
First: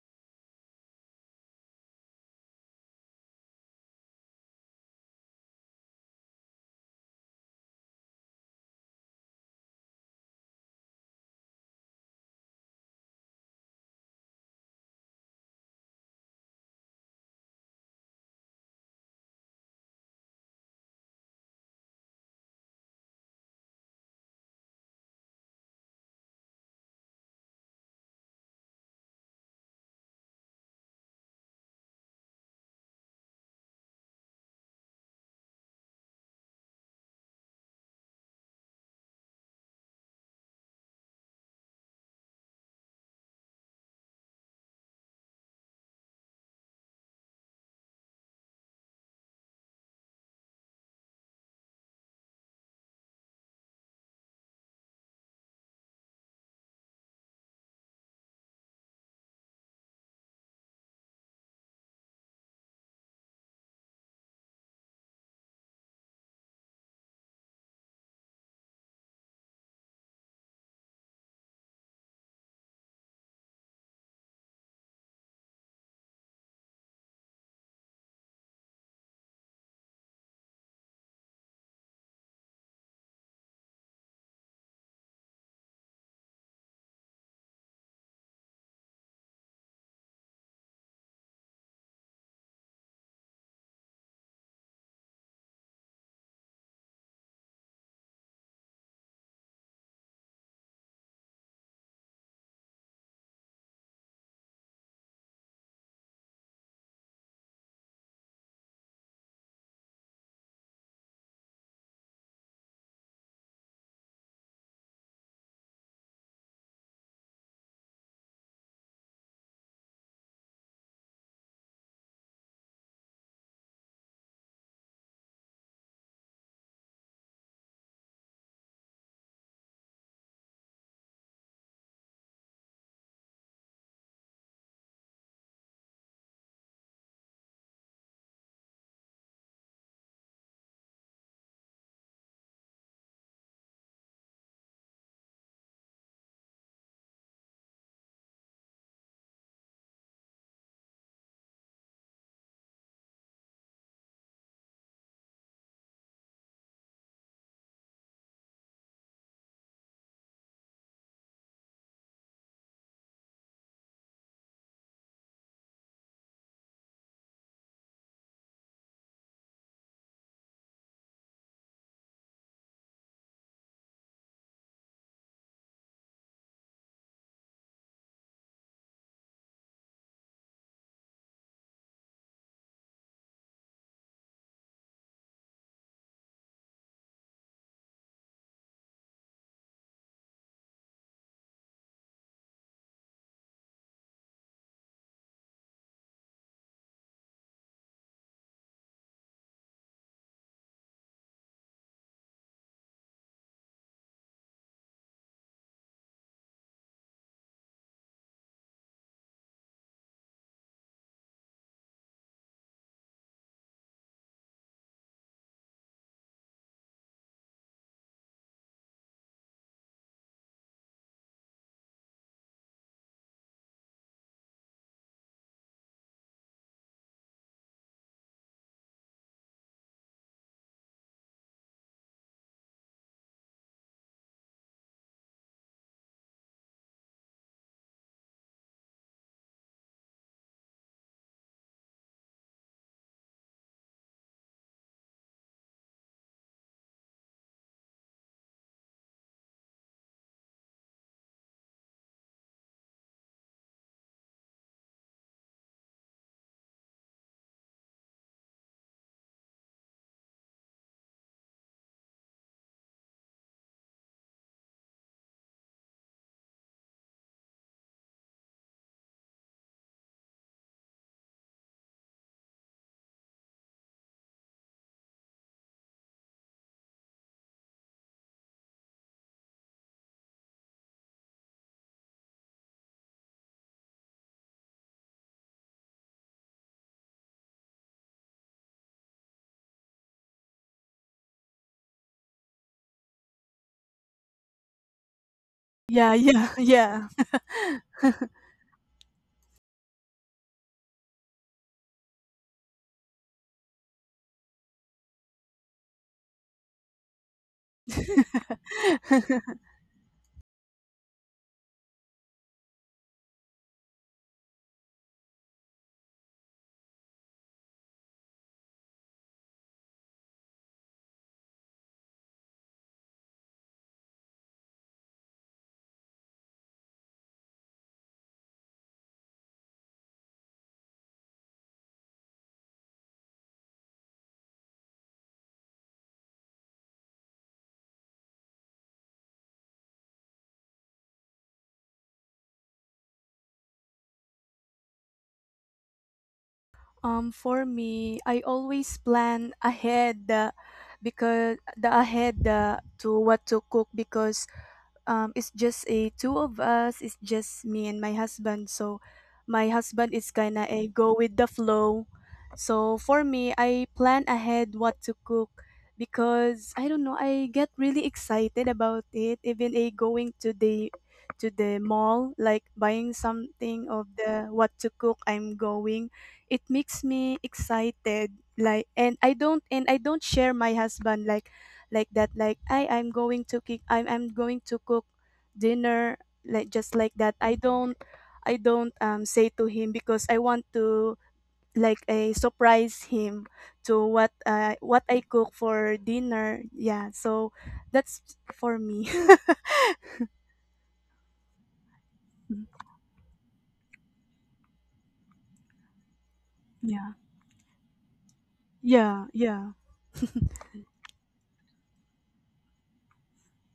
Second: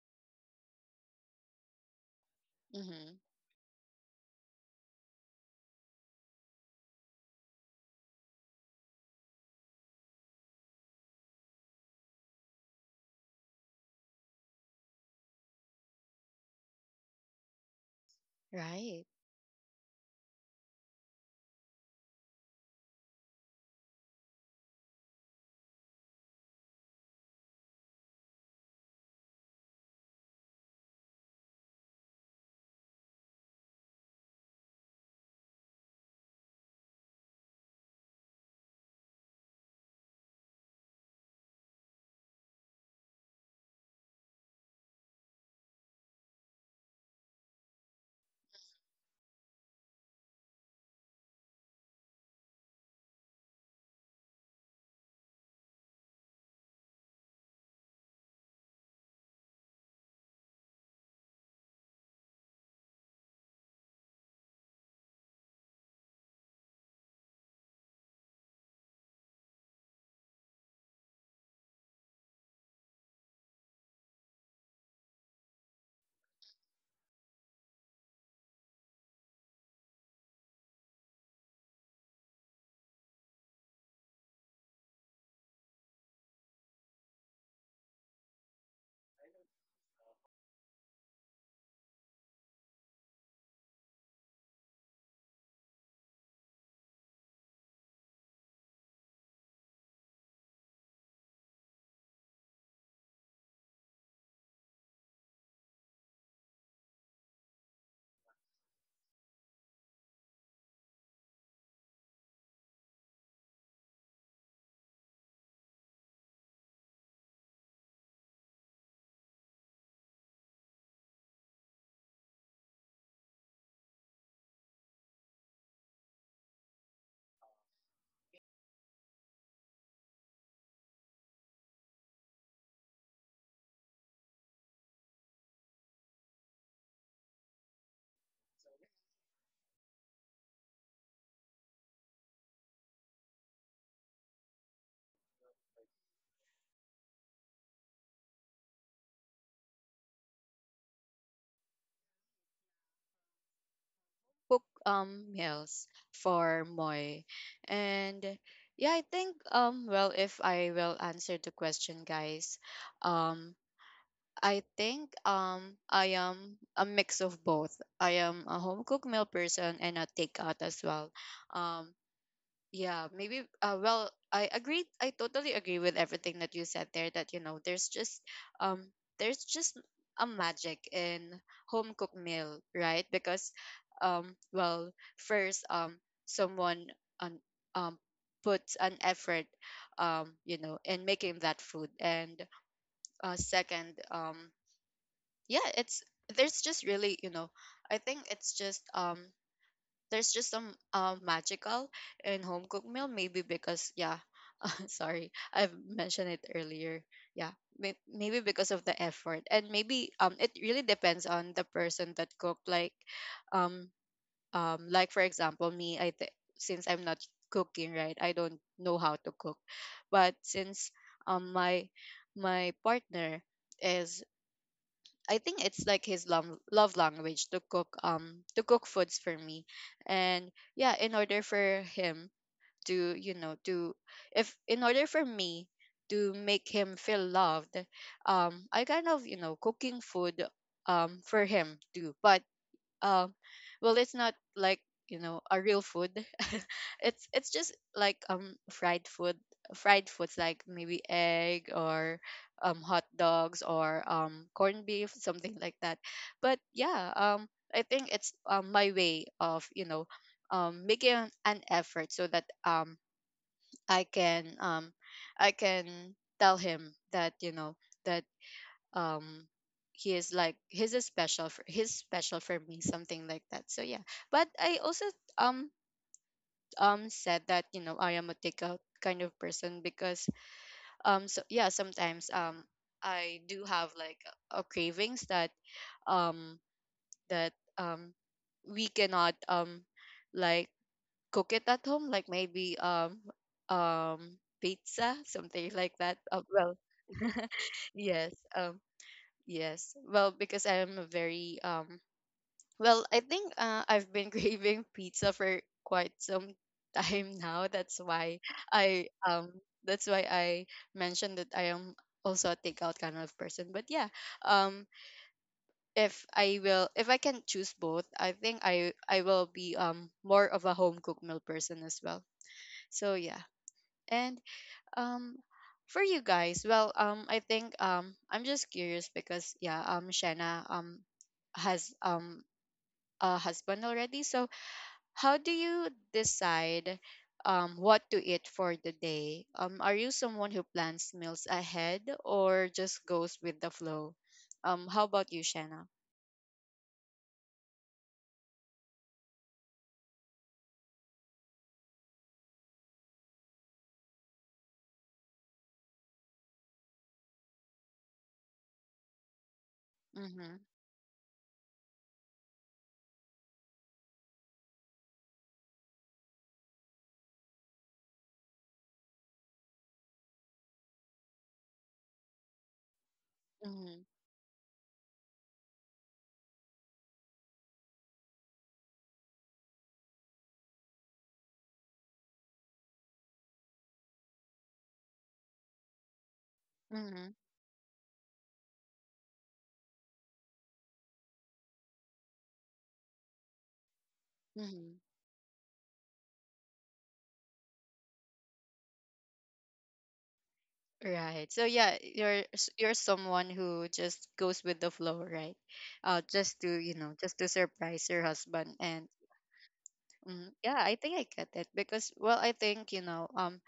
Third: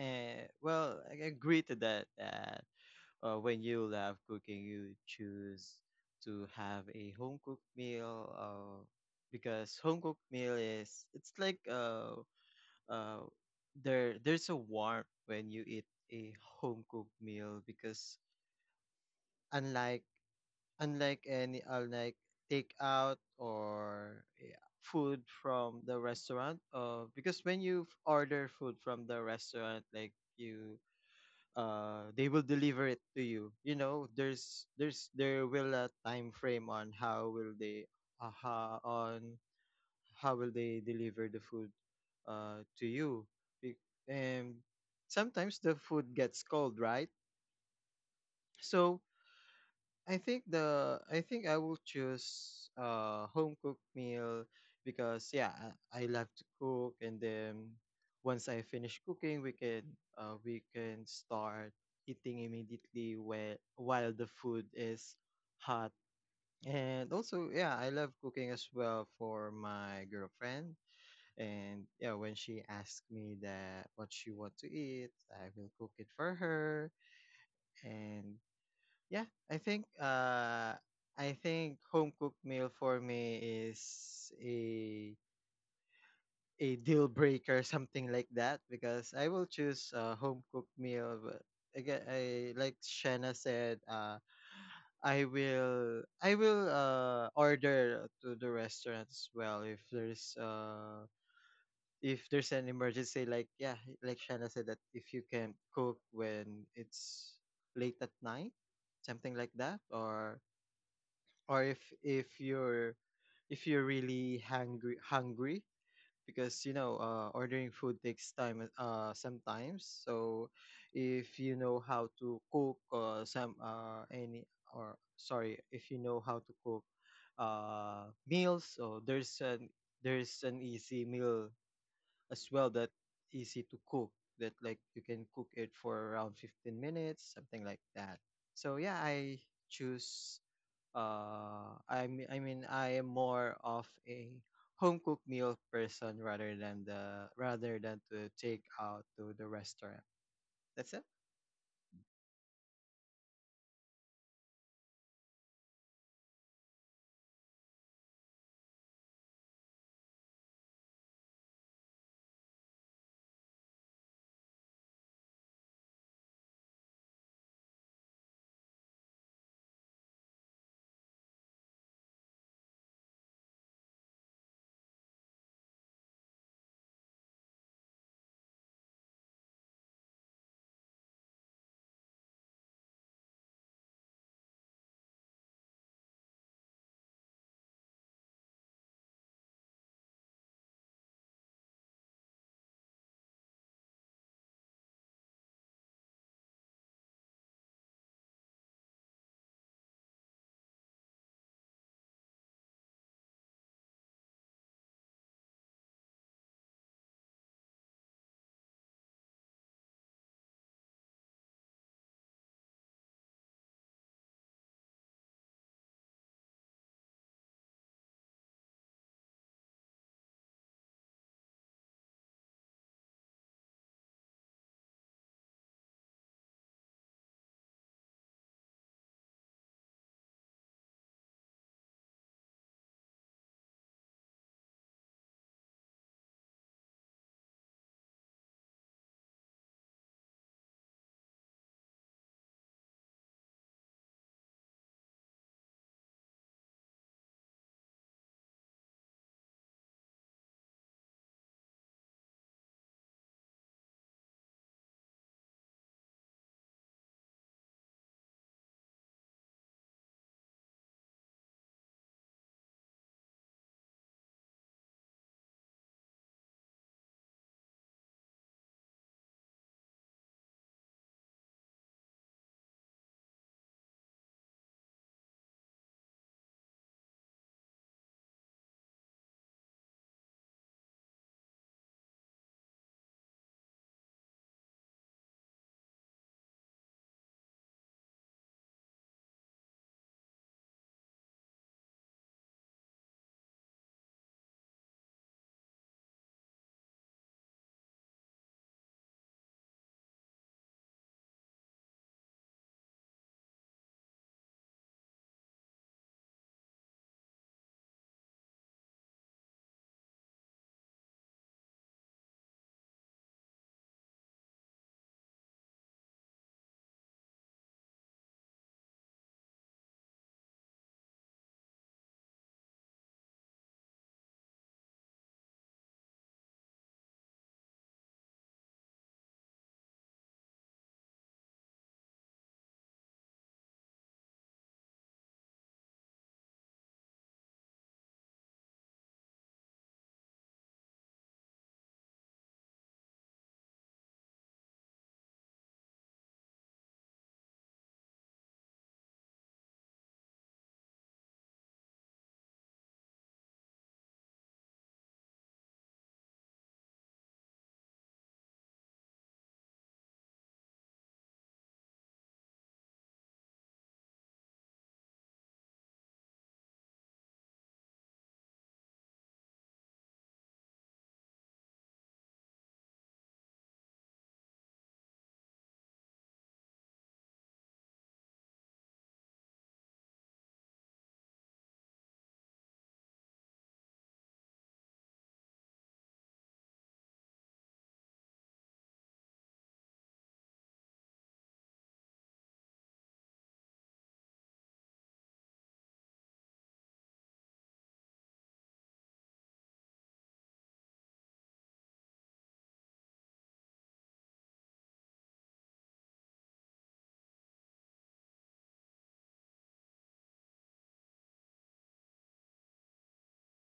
and well, I agree to that. That Mm-hmm. uh, when you love cooking, you choose to have a home cooked meal. Uh, because home cooked meal is it's like uh uh, there there's a warmth when you eat a home cooked meal because Right. unlike unlike any unlike takeout or eh, food from the restaurant uh, because when you f- order food from the restaurant like you uh they will deliver it to you. You know, there's there's there will a time frame on how will they uh, on how will they deliver the food uh, to you. Be- and sometimes the food gets cold, right? So I think the i think I will choose uh home cooked meal because yeah, i, I love to cook, and then once I finish cooking we can uh, we can start eating immediately while while the food is hot. And also, yeah, I love cooking as well for my girlfriend, and yeah, when she asked me that what she want to eat, I will cook it for her. And yeah, I think uh I think home cooked meal for me is a a deal breaker, <laughs> something like that, because I will choose a home cooked meal. But again, I like Shanna said, uh, I will I will uh order to the restaurant as well if there's uh if there's an emergency, like yeah, like Shanna said that if you can cook when it's late at night, something like that, or or if if you're if you're really hungry hungry because you know, uh, ordering food takes time uh, sometimes. So if you know how to cook uh, some uh, any or sorry, if you know how to cook uh, meals, so there's an there's an easy meal as well that easy to cook, that like you can cook it for around fifteen minutes, something like that. So yeah, I choose uh i mean i mean I am more of a home cooked meal person rather than the rather than to take out to the restaurant. That's it. Cook um meals for Moy. And yeah, I think um well, if I will answer the question guys, um I think um I am a mix of both. I am a home cooked meal person and a takeout as well. Um yeah, maybe uh well, I agree I totally agree with everything that you said there, that you know there's just um there's just a magic in home cooked meal, right? Because um well, first um someone, um, um puts an effort, um you know, in making that food. And uh second, um yeah, it's there's just really, you know, I think it's just um there's just some um magical in home cooked meal, maybe because yeah <laughs> sorry, I've mentioned it earlier. Yeah, may- maybe because of the effort, and maybe um it really depends on the person that cook, like um um like for example me, i th- since I'm not cooking, right, I don't know how to cook. But since um my my partner is, I think it's like his love love language to cook, um to cook foods for me. And yeah, in order for him to, you know, to, if in order for me to make him feel loved, um I kind of, you know, cooking food um for him too. But um well, it's not like, you know, a real food. <laughs> it's it's just like um fried food, fried foods like maybe egg or um hot dogs or um corned beef, something like that. But yeah, um I think it's, um, my way of, you know, um making an an effort so that um I can, um i can tell him that, you know, that um he is like he's a special for, he's special for me, something like that. So yeah, but I also, um um said that, you know, I am a takeout kind of person because um so yeah, sometimes um I do have like a cravings that um that um we cannot um like cook it at home, like maybe um um pizza, something like Yeah, that. uh, yeah, well yeah. <laughs> yes um. Yes. Well, because I am a very um well, I think uh, I've been <laughs> craving pizza for quite some time now. That's why <laughs> I um that's why I mentioned that I am also a takeout kind of person. But yeah, um if I will, if I can choose both, I think I I will be um more of a home cooked meal person as well. So yeah. And um, for you guys, well, um, I think, um, I'm just curious because yeah, um, Shanna um has um a husband already. So how do you decide um what to eat for the day? Um, are you someone who plans meals ahead or just goes with the flow? Um, how about you, Shanna? Um, for me, I always plan ahead the because the ahead the to what to cook because um, it's just a two of us. It's just me and my husband. So my husband is Mm-hmm. kind of a go with the flow. So for me, I plan ahead what to cook because I don't know. I get really excited about it. Even a going to the to the mall, like buying something Mm-hmm. of the what to cook. I'm going. It makes me excited. Like and I don't and I don't share my husband like like that like I I'm going to kick I'm I'm going to cook dinner like just like Mm-hmm. that. I don't I don't um say to him because I want to like a surprise him to what uh, Mm-hmm. what I cook for dinner. Yeah, so that's for me. <laughs> Right. So yeah, you're s- you're someone who just goes with the flow, right? Uh, just to, you Yeah. know, just to surprise your husband, and Yeah, yeah. mm, yeah, I think I get it because well, I think, you know, um,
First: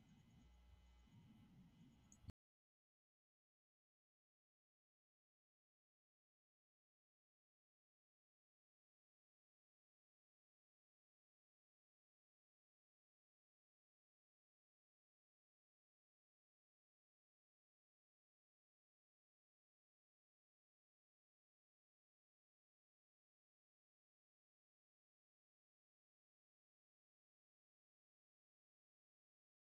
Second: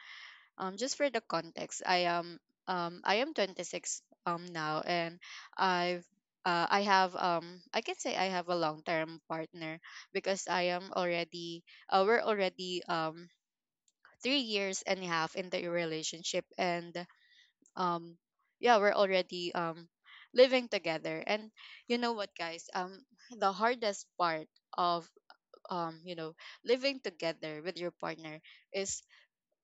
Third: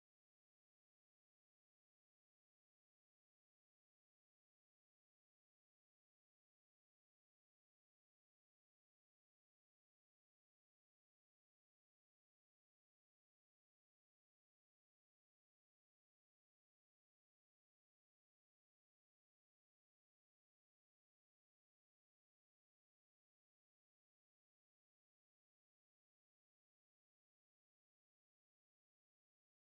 um, just for the context, I am um, I am twenty-six um now, and I've uh, I have, um, I can say I have a long term partner because I am already, uh, we're already, um three years and a half in the relationship, and um yeah, we're already um living together. And you know what guys, um the hardest part of, um you know, living together with your partner is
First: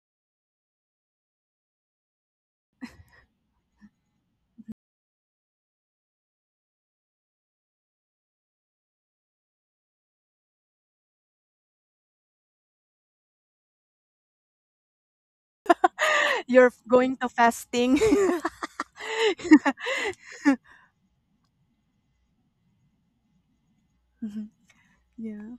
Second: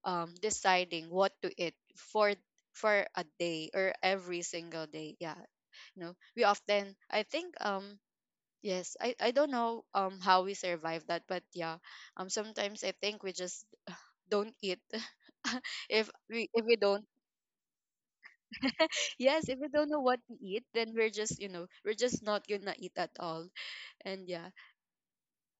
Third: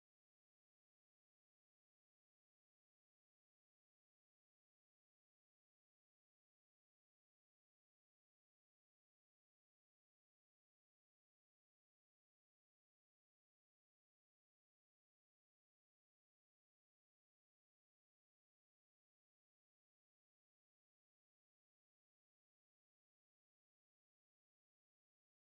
um deciding what to eat for for a day, or every single day. Yeah, you know, we often, I think um yes, i i don't know um how we survive that. But yeah, um sometimes I think we just <sighs> <laughs> don't eat <laughs> if <laughs> we, if You're we don't, going to fasting. <laughs> yes, if we don't know what to eat, then we're just, you know, we're just not gonna eat at all. And yeah, Mhm. Yeah.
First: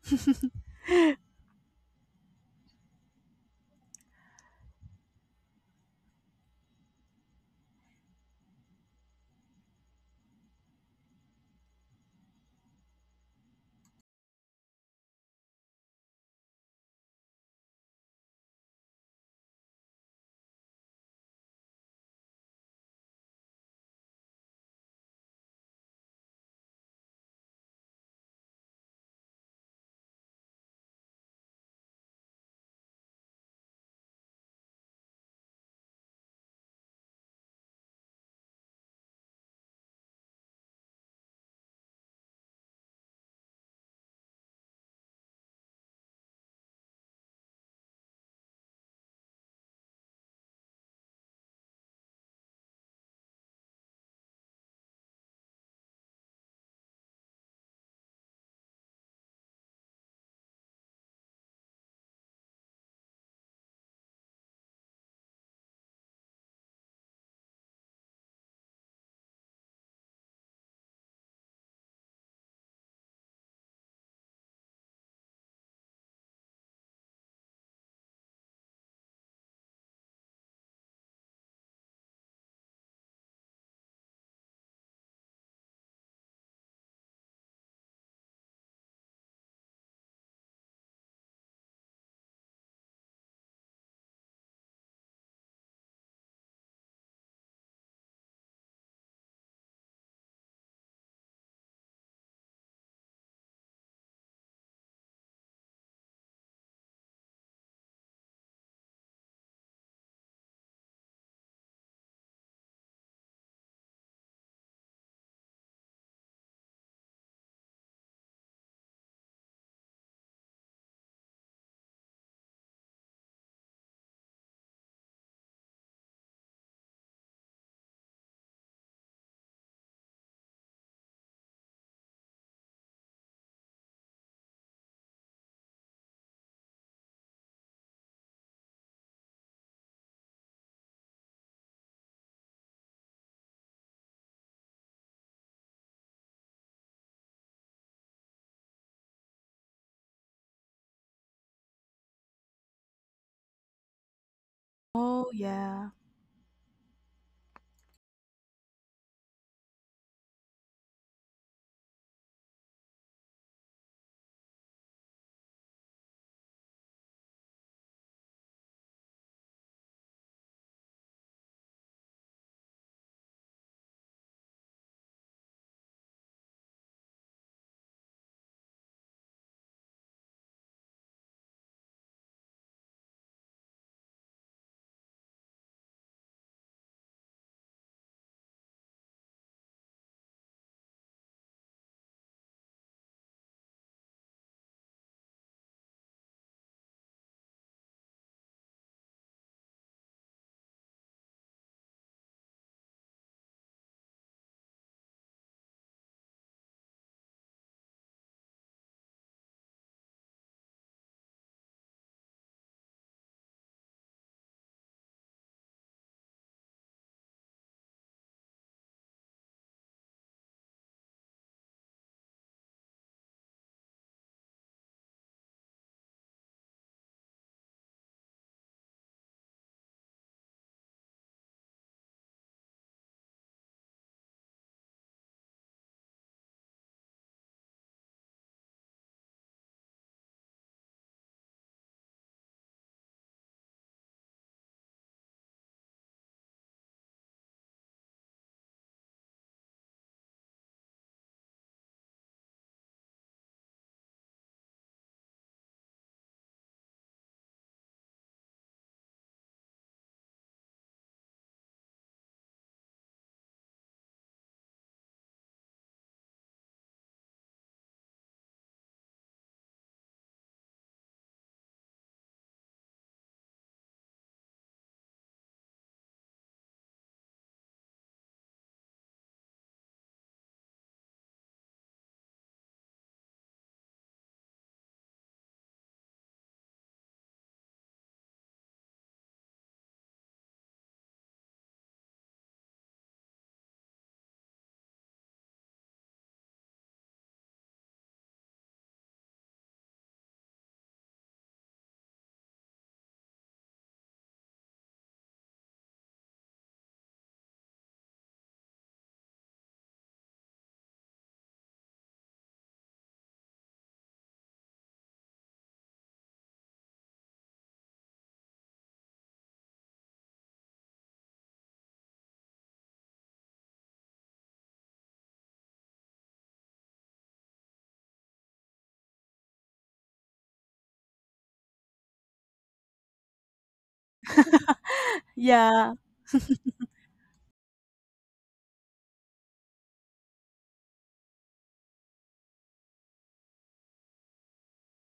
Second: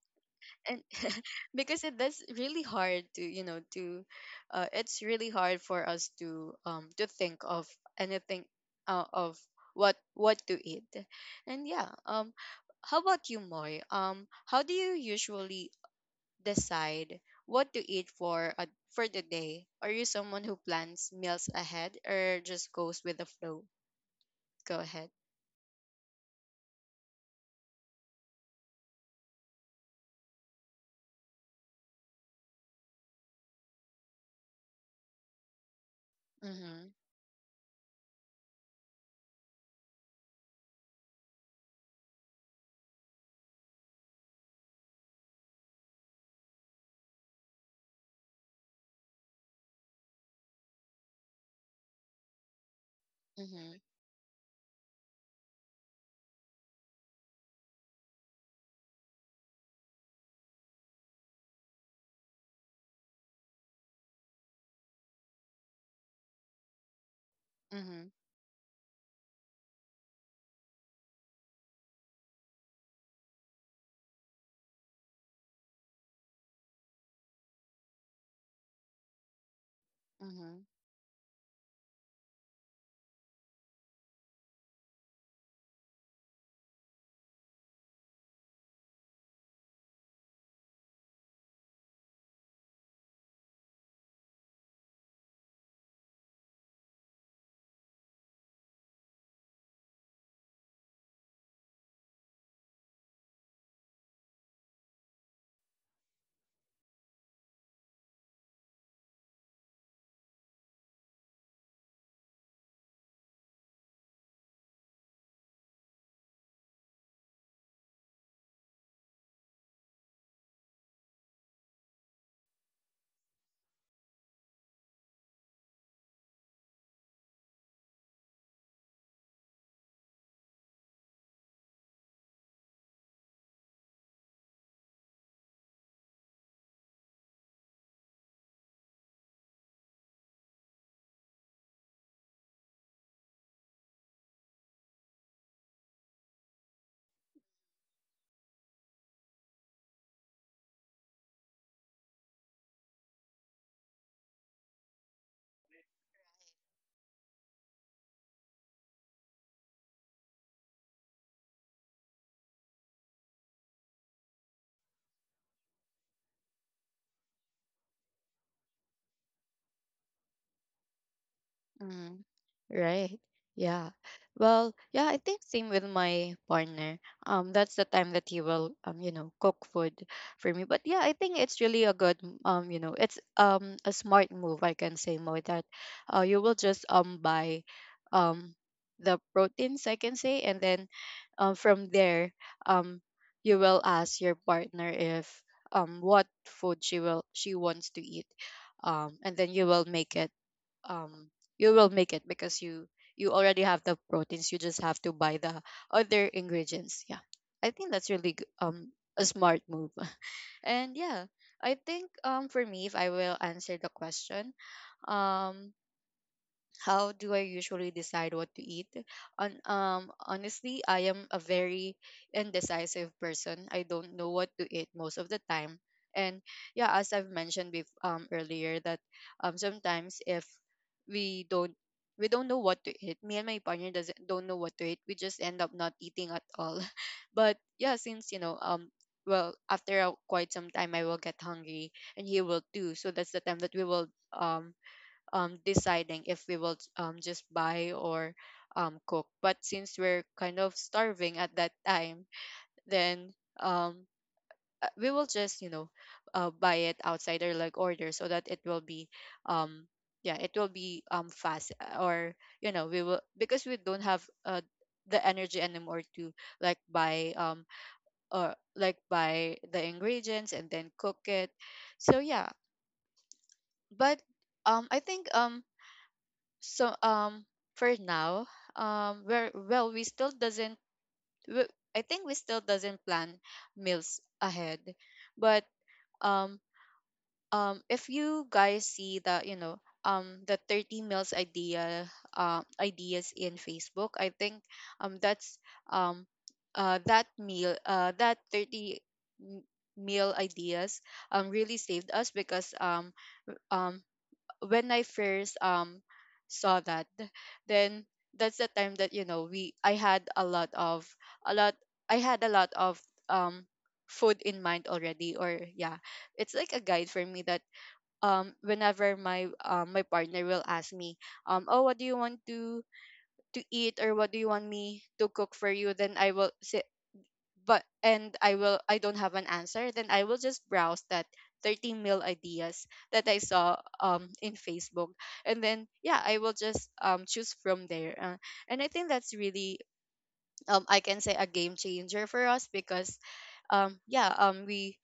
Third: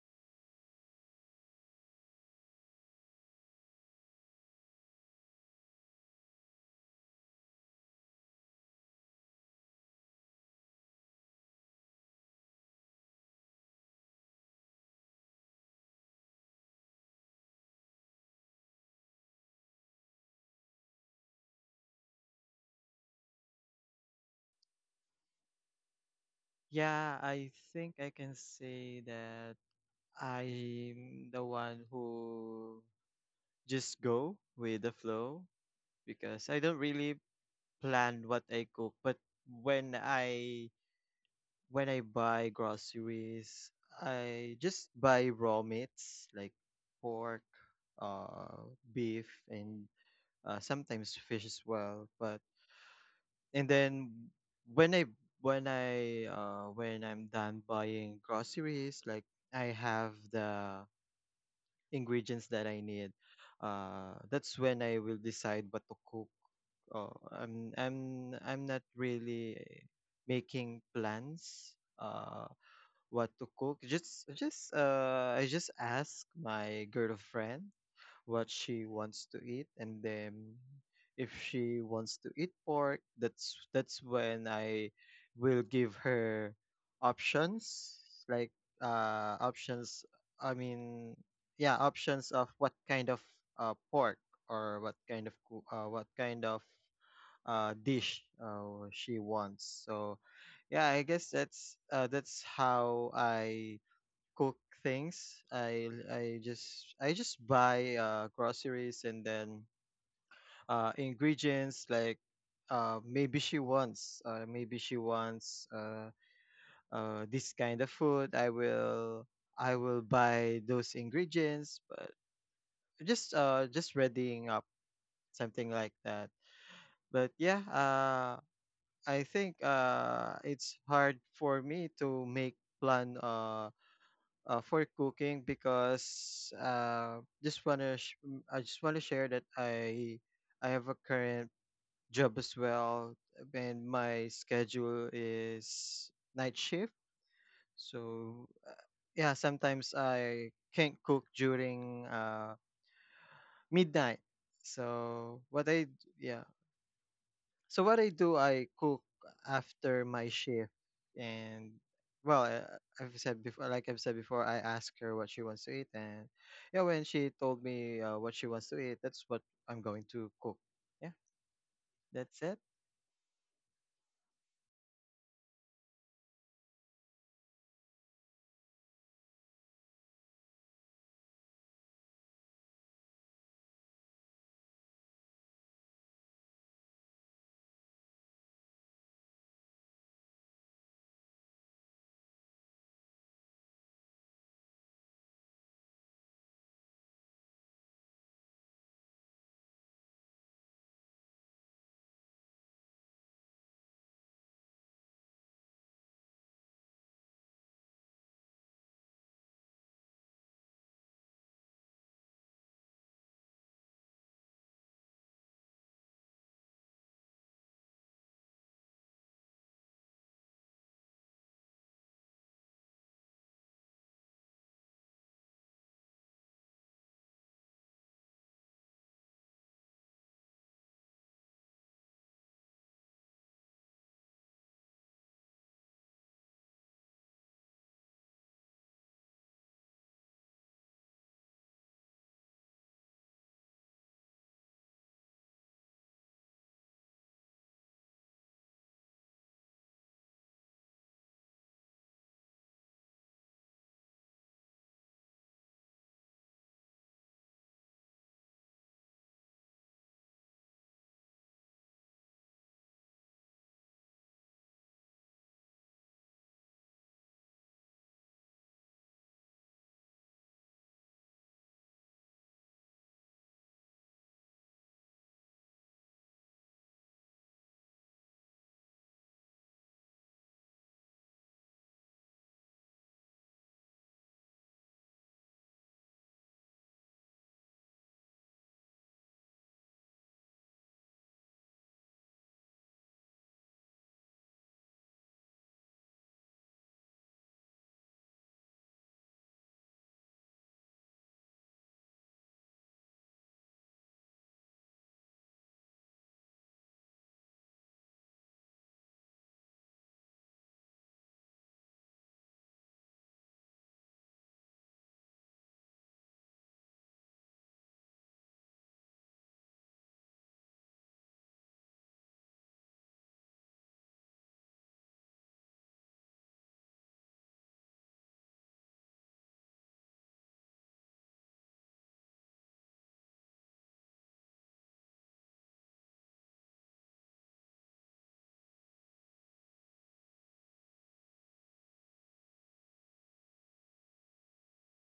and <laughs> because it, that's really hard to, you know, to, uh, it's really hard for us to, um, to think of anything, uh, of what what to eat. And yeah, um, how about you, Moy? Um, how do you usually decide what to eat for a, for the day? Are you someone who plans meals ahead or just goes with the flow? Go ahead. Yeah, I think I can say that I'm the one who just go with the flow because I don't Mm-hmm. really plan what I cook, but when I when I buy groceries, I just buy raw meats like pork, uh, beef, and uh, sometimes fish as well. But and Mhm. then when I when I uh, when I'm done buying groceries, like I have the ingredients that I need. Uh, that's when I will decide what to cook. Oh, I'm Mhm. I'm I'm not really making plans uh what to cook. Just just uh I just ask my girlfriend what she wants to eat, and then Mhm. if she wants to eat pork, that's that's when I will give her options like uh options I mean yeah, options of what kind of uh pork or what kind of coo- uh what kind of uh, dish uh, she wants. So yeah, I guess that's uh, that's how I cook things. I I just I just buy uh, groceries, and then uh, ingredients like uh, maybe she wants uh, maybe she wants uh, uh, this kind of food. I will I will buy those ingredients, but just uh just readying up, something like that. But yeah, uh I think uh, it's hard for me to make plan uh, uh, for cooking because uh, just wanna sh- m- I just wanna share that I I have a current job as well, and my schedule is night shift. So uh, yeah, sometimes I can't cook during uh, midnight. Oh, So what I d- yeah. yeah. So what I do, I cook after my shift, and well, I- I've said before, like I've said before, I ask her what she wants to eat, and yeah, when she told me uh, what she wants to eat, that's what I'm going to cook. Yeah, Mm, that's it. right. Yeah. Well, yeah, I think same with my partner. Um, that's the time that he will, um, you know, cook food for me. But yeah, I think it's really a good, um, you know, it's um a smart move, I can say more that uh you will just um buy um the proteins, I can say, and then um from there um you will ask your partner if, um what food she will she wants to eat. Um, and then you will make it, um you will make it because you you already have the proteins, you just have to buy the other ingredients. Yeah, I think that's really g- um a smart move. <laughs> And yeah, I think um for me, if I will answer the question, um how do I usually decide what to eat? On um Honestly, I am a very indecisive person. I don't know what to eat most of the time. And yeah, as I've mentioned bef- um earlier, that um sometimes if we don't, we don't know what to eat. Me and my partner doesn't don't know what to eat, we just end up not eating at all. <laughs> But yeah, since you know, um well, after a, quite some time, I will get hungry and he will too. So that's the time that we will, um um, deciding if we will, um, just buy or, um, cook. But since we're kind of starving at that time, then, um, uh, we will just, you know, uh, buy it outside or like order, so that it will be, um, yeah, it will be, um, fast, uh, or you know, we will, because we don't have, uh, the energy anymore to like buy um or like buy the ingredients and then cook it. So yeah, but um I think um so um for now, um we're, well, we still doesn't, we, I think we still doesn't plan meals ahead. But um um if you guys see the, you know, um the thirty meals idea, uh, ideas in Facebook, I think um that's, um uh that meal, uh that thirty m- meal ideas um really saved us because, um um when I first um saw that, then that's the time that you know, we I had a lot of, a lot, I had a lot of um food in mind already. Or yeah, it's like a guide for me that um whenever my um my partner will ask me, um oh, what do you want to to eat, or what do you want me to cook for you, then I will say, but and I will, I don't have an answer, then I will just browse that thirty mil ideas that I saw um in Facebook, and then Yeah. yeah, I will just um choose from there. Uh, and I think that's really um I can say a game changer for us because um yeah um we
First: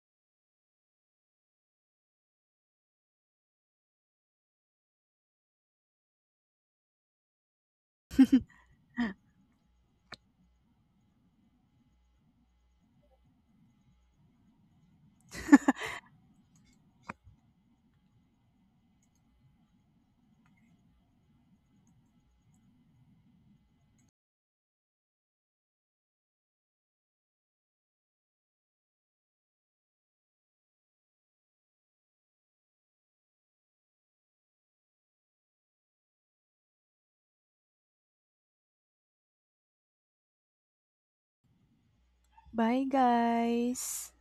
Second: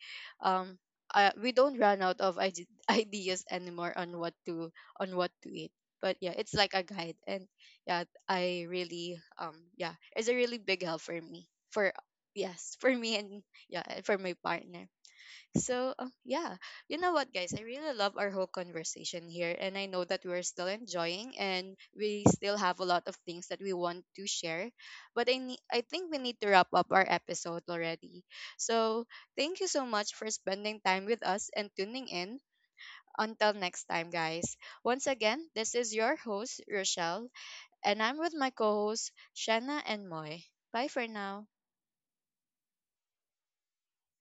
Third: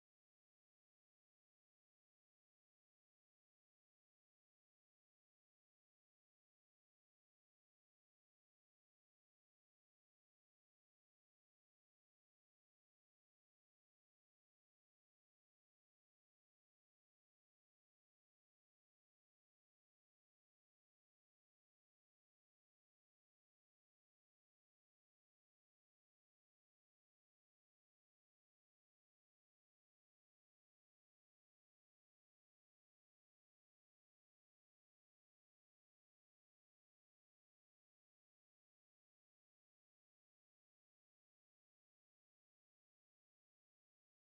um uh, we don't run out of ide- <laughs> ideas anymore on what to on what to eat. But yeah, it's like a guide, and yeah, I really um yeah, it's a really big help for me, for yes, for me, and yeah, and for my partner. So um, yeah, you know what, guys? I really love our whole conversation here, and I know that we're still enjoying, and we still have a lot of things that we want to share. But I ne- I think we need to wrap up our episode already. So thank you so much for spending time with us and tuning in. Until next time, guys. Once again, this is your host Rochelle, and I'm with my co-hosts Shanna and Moy. Bye for now. Bye guys.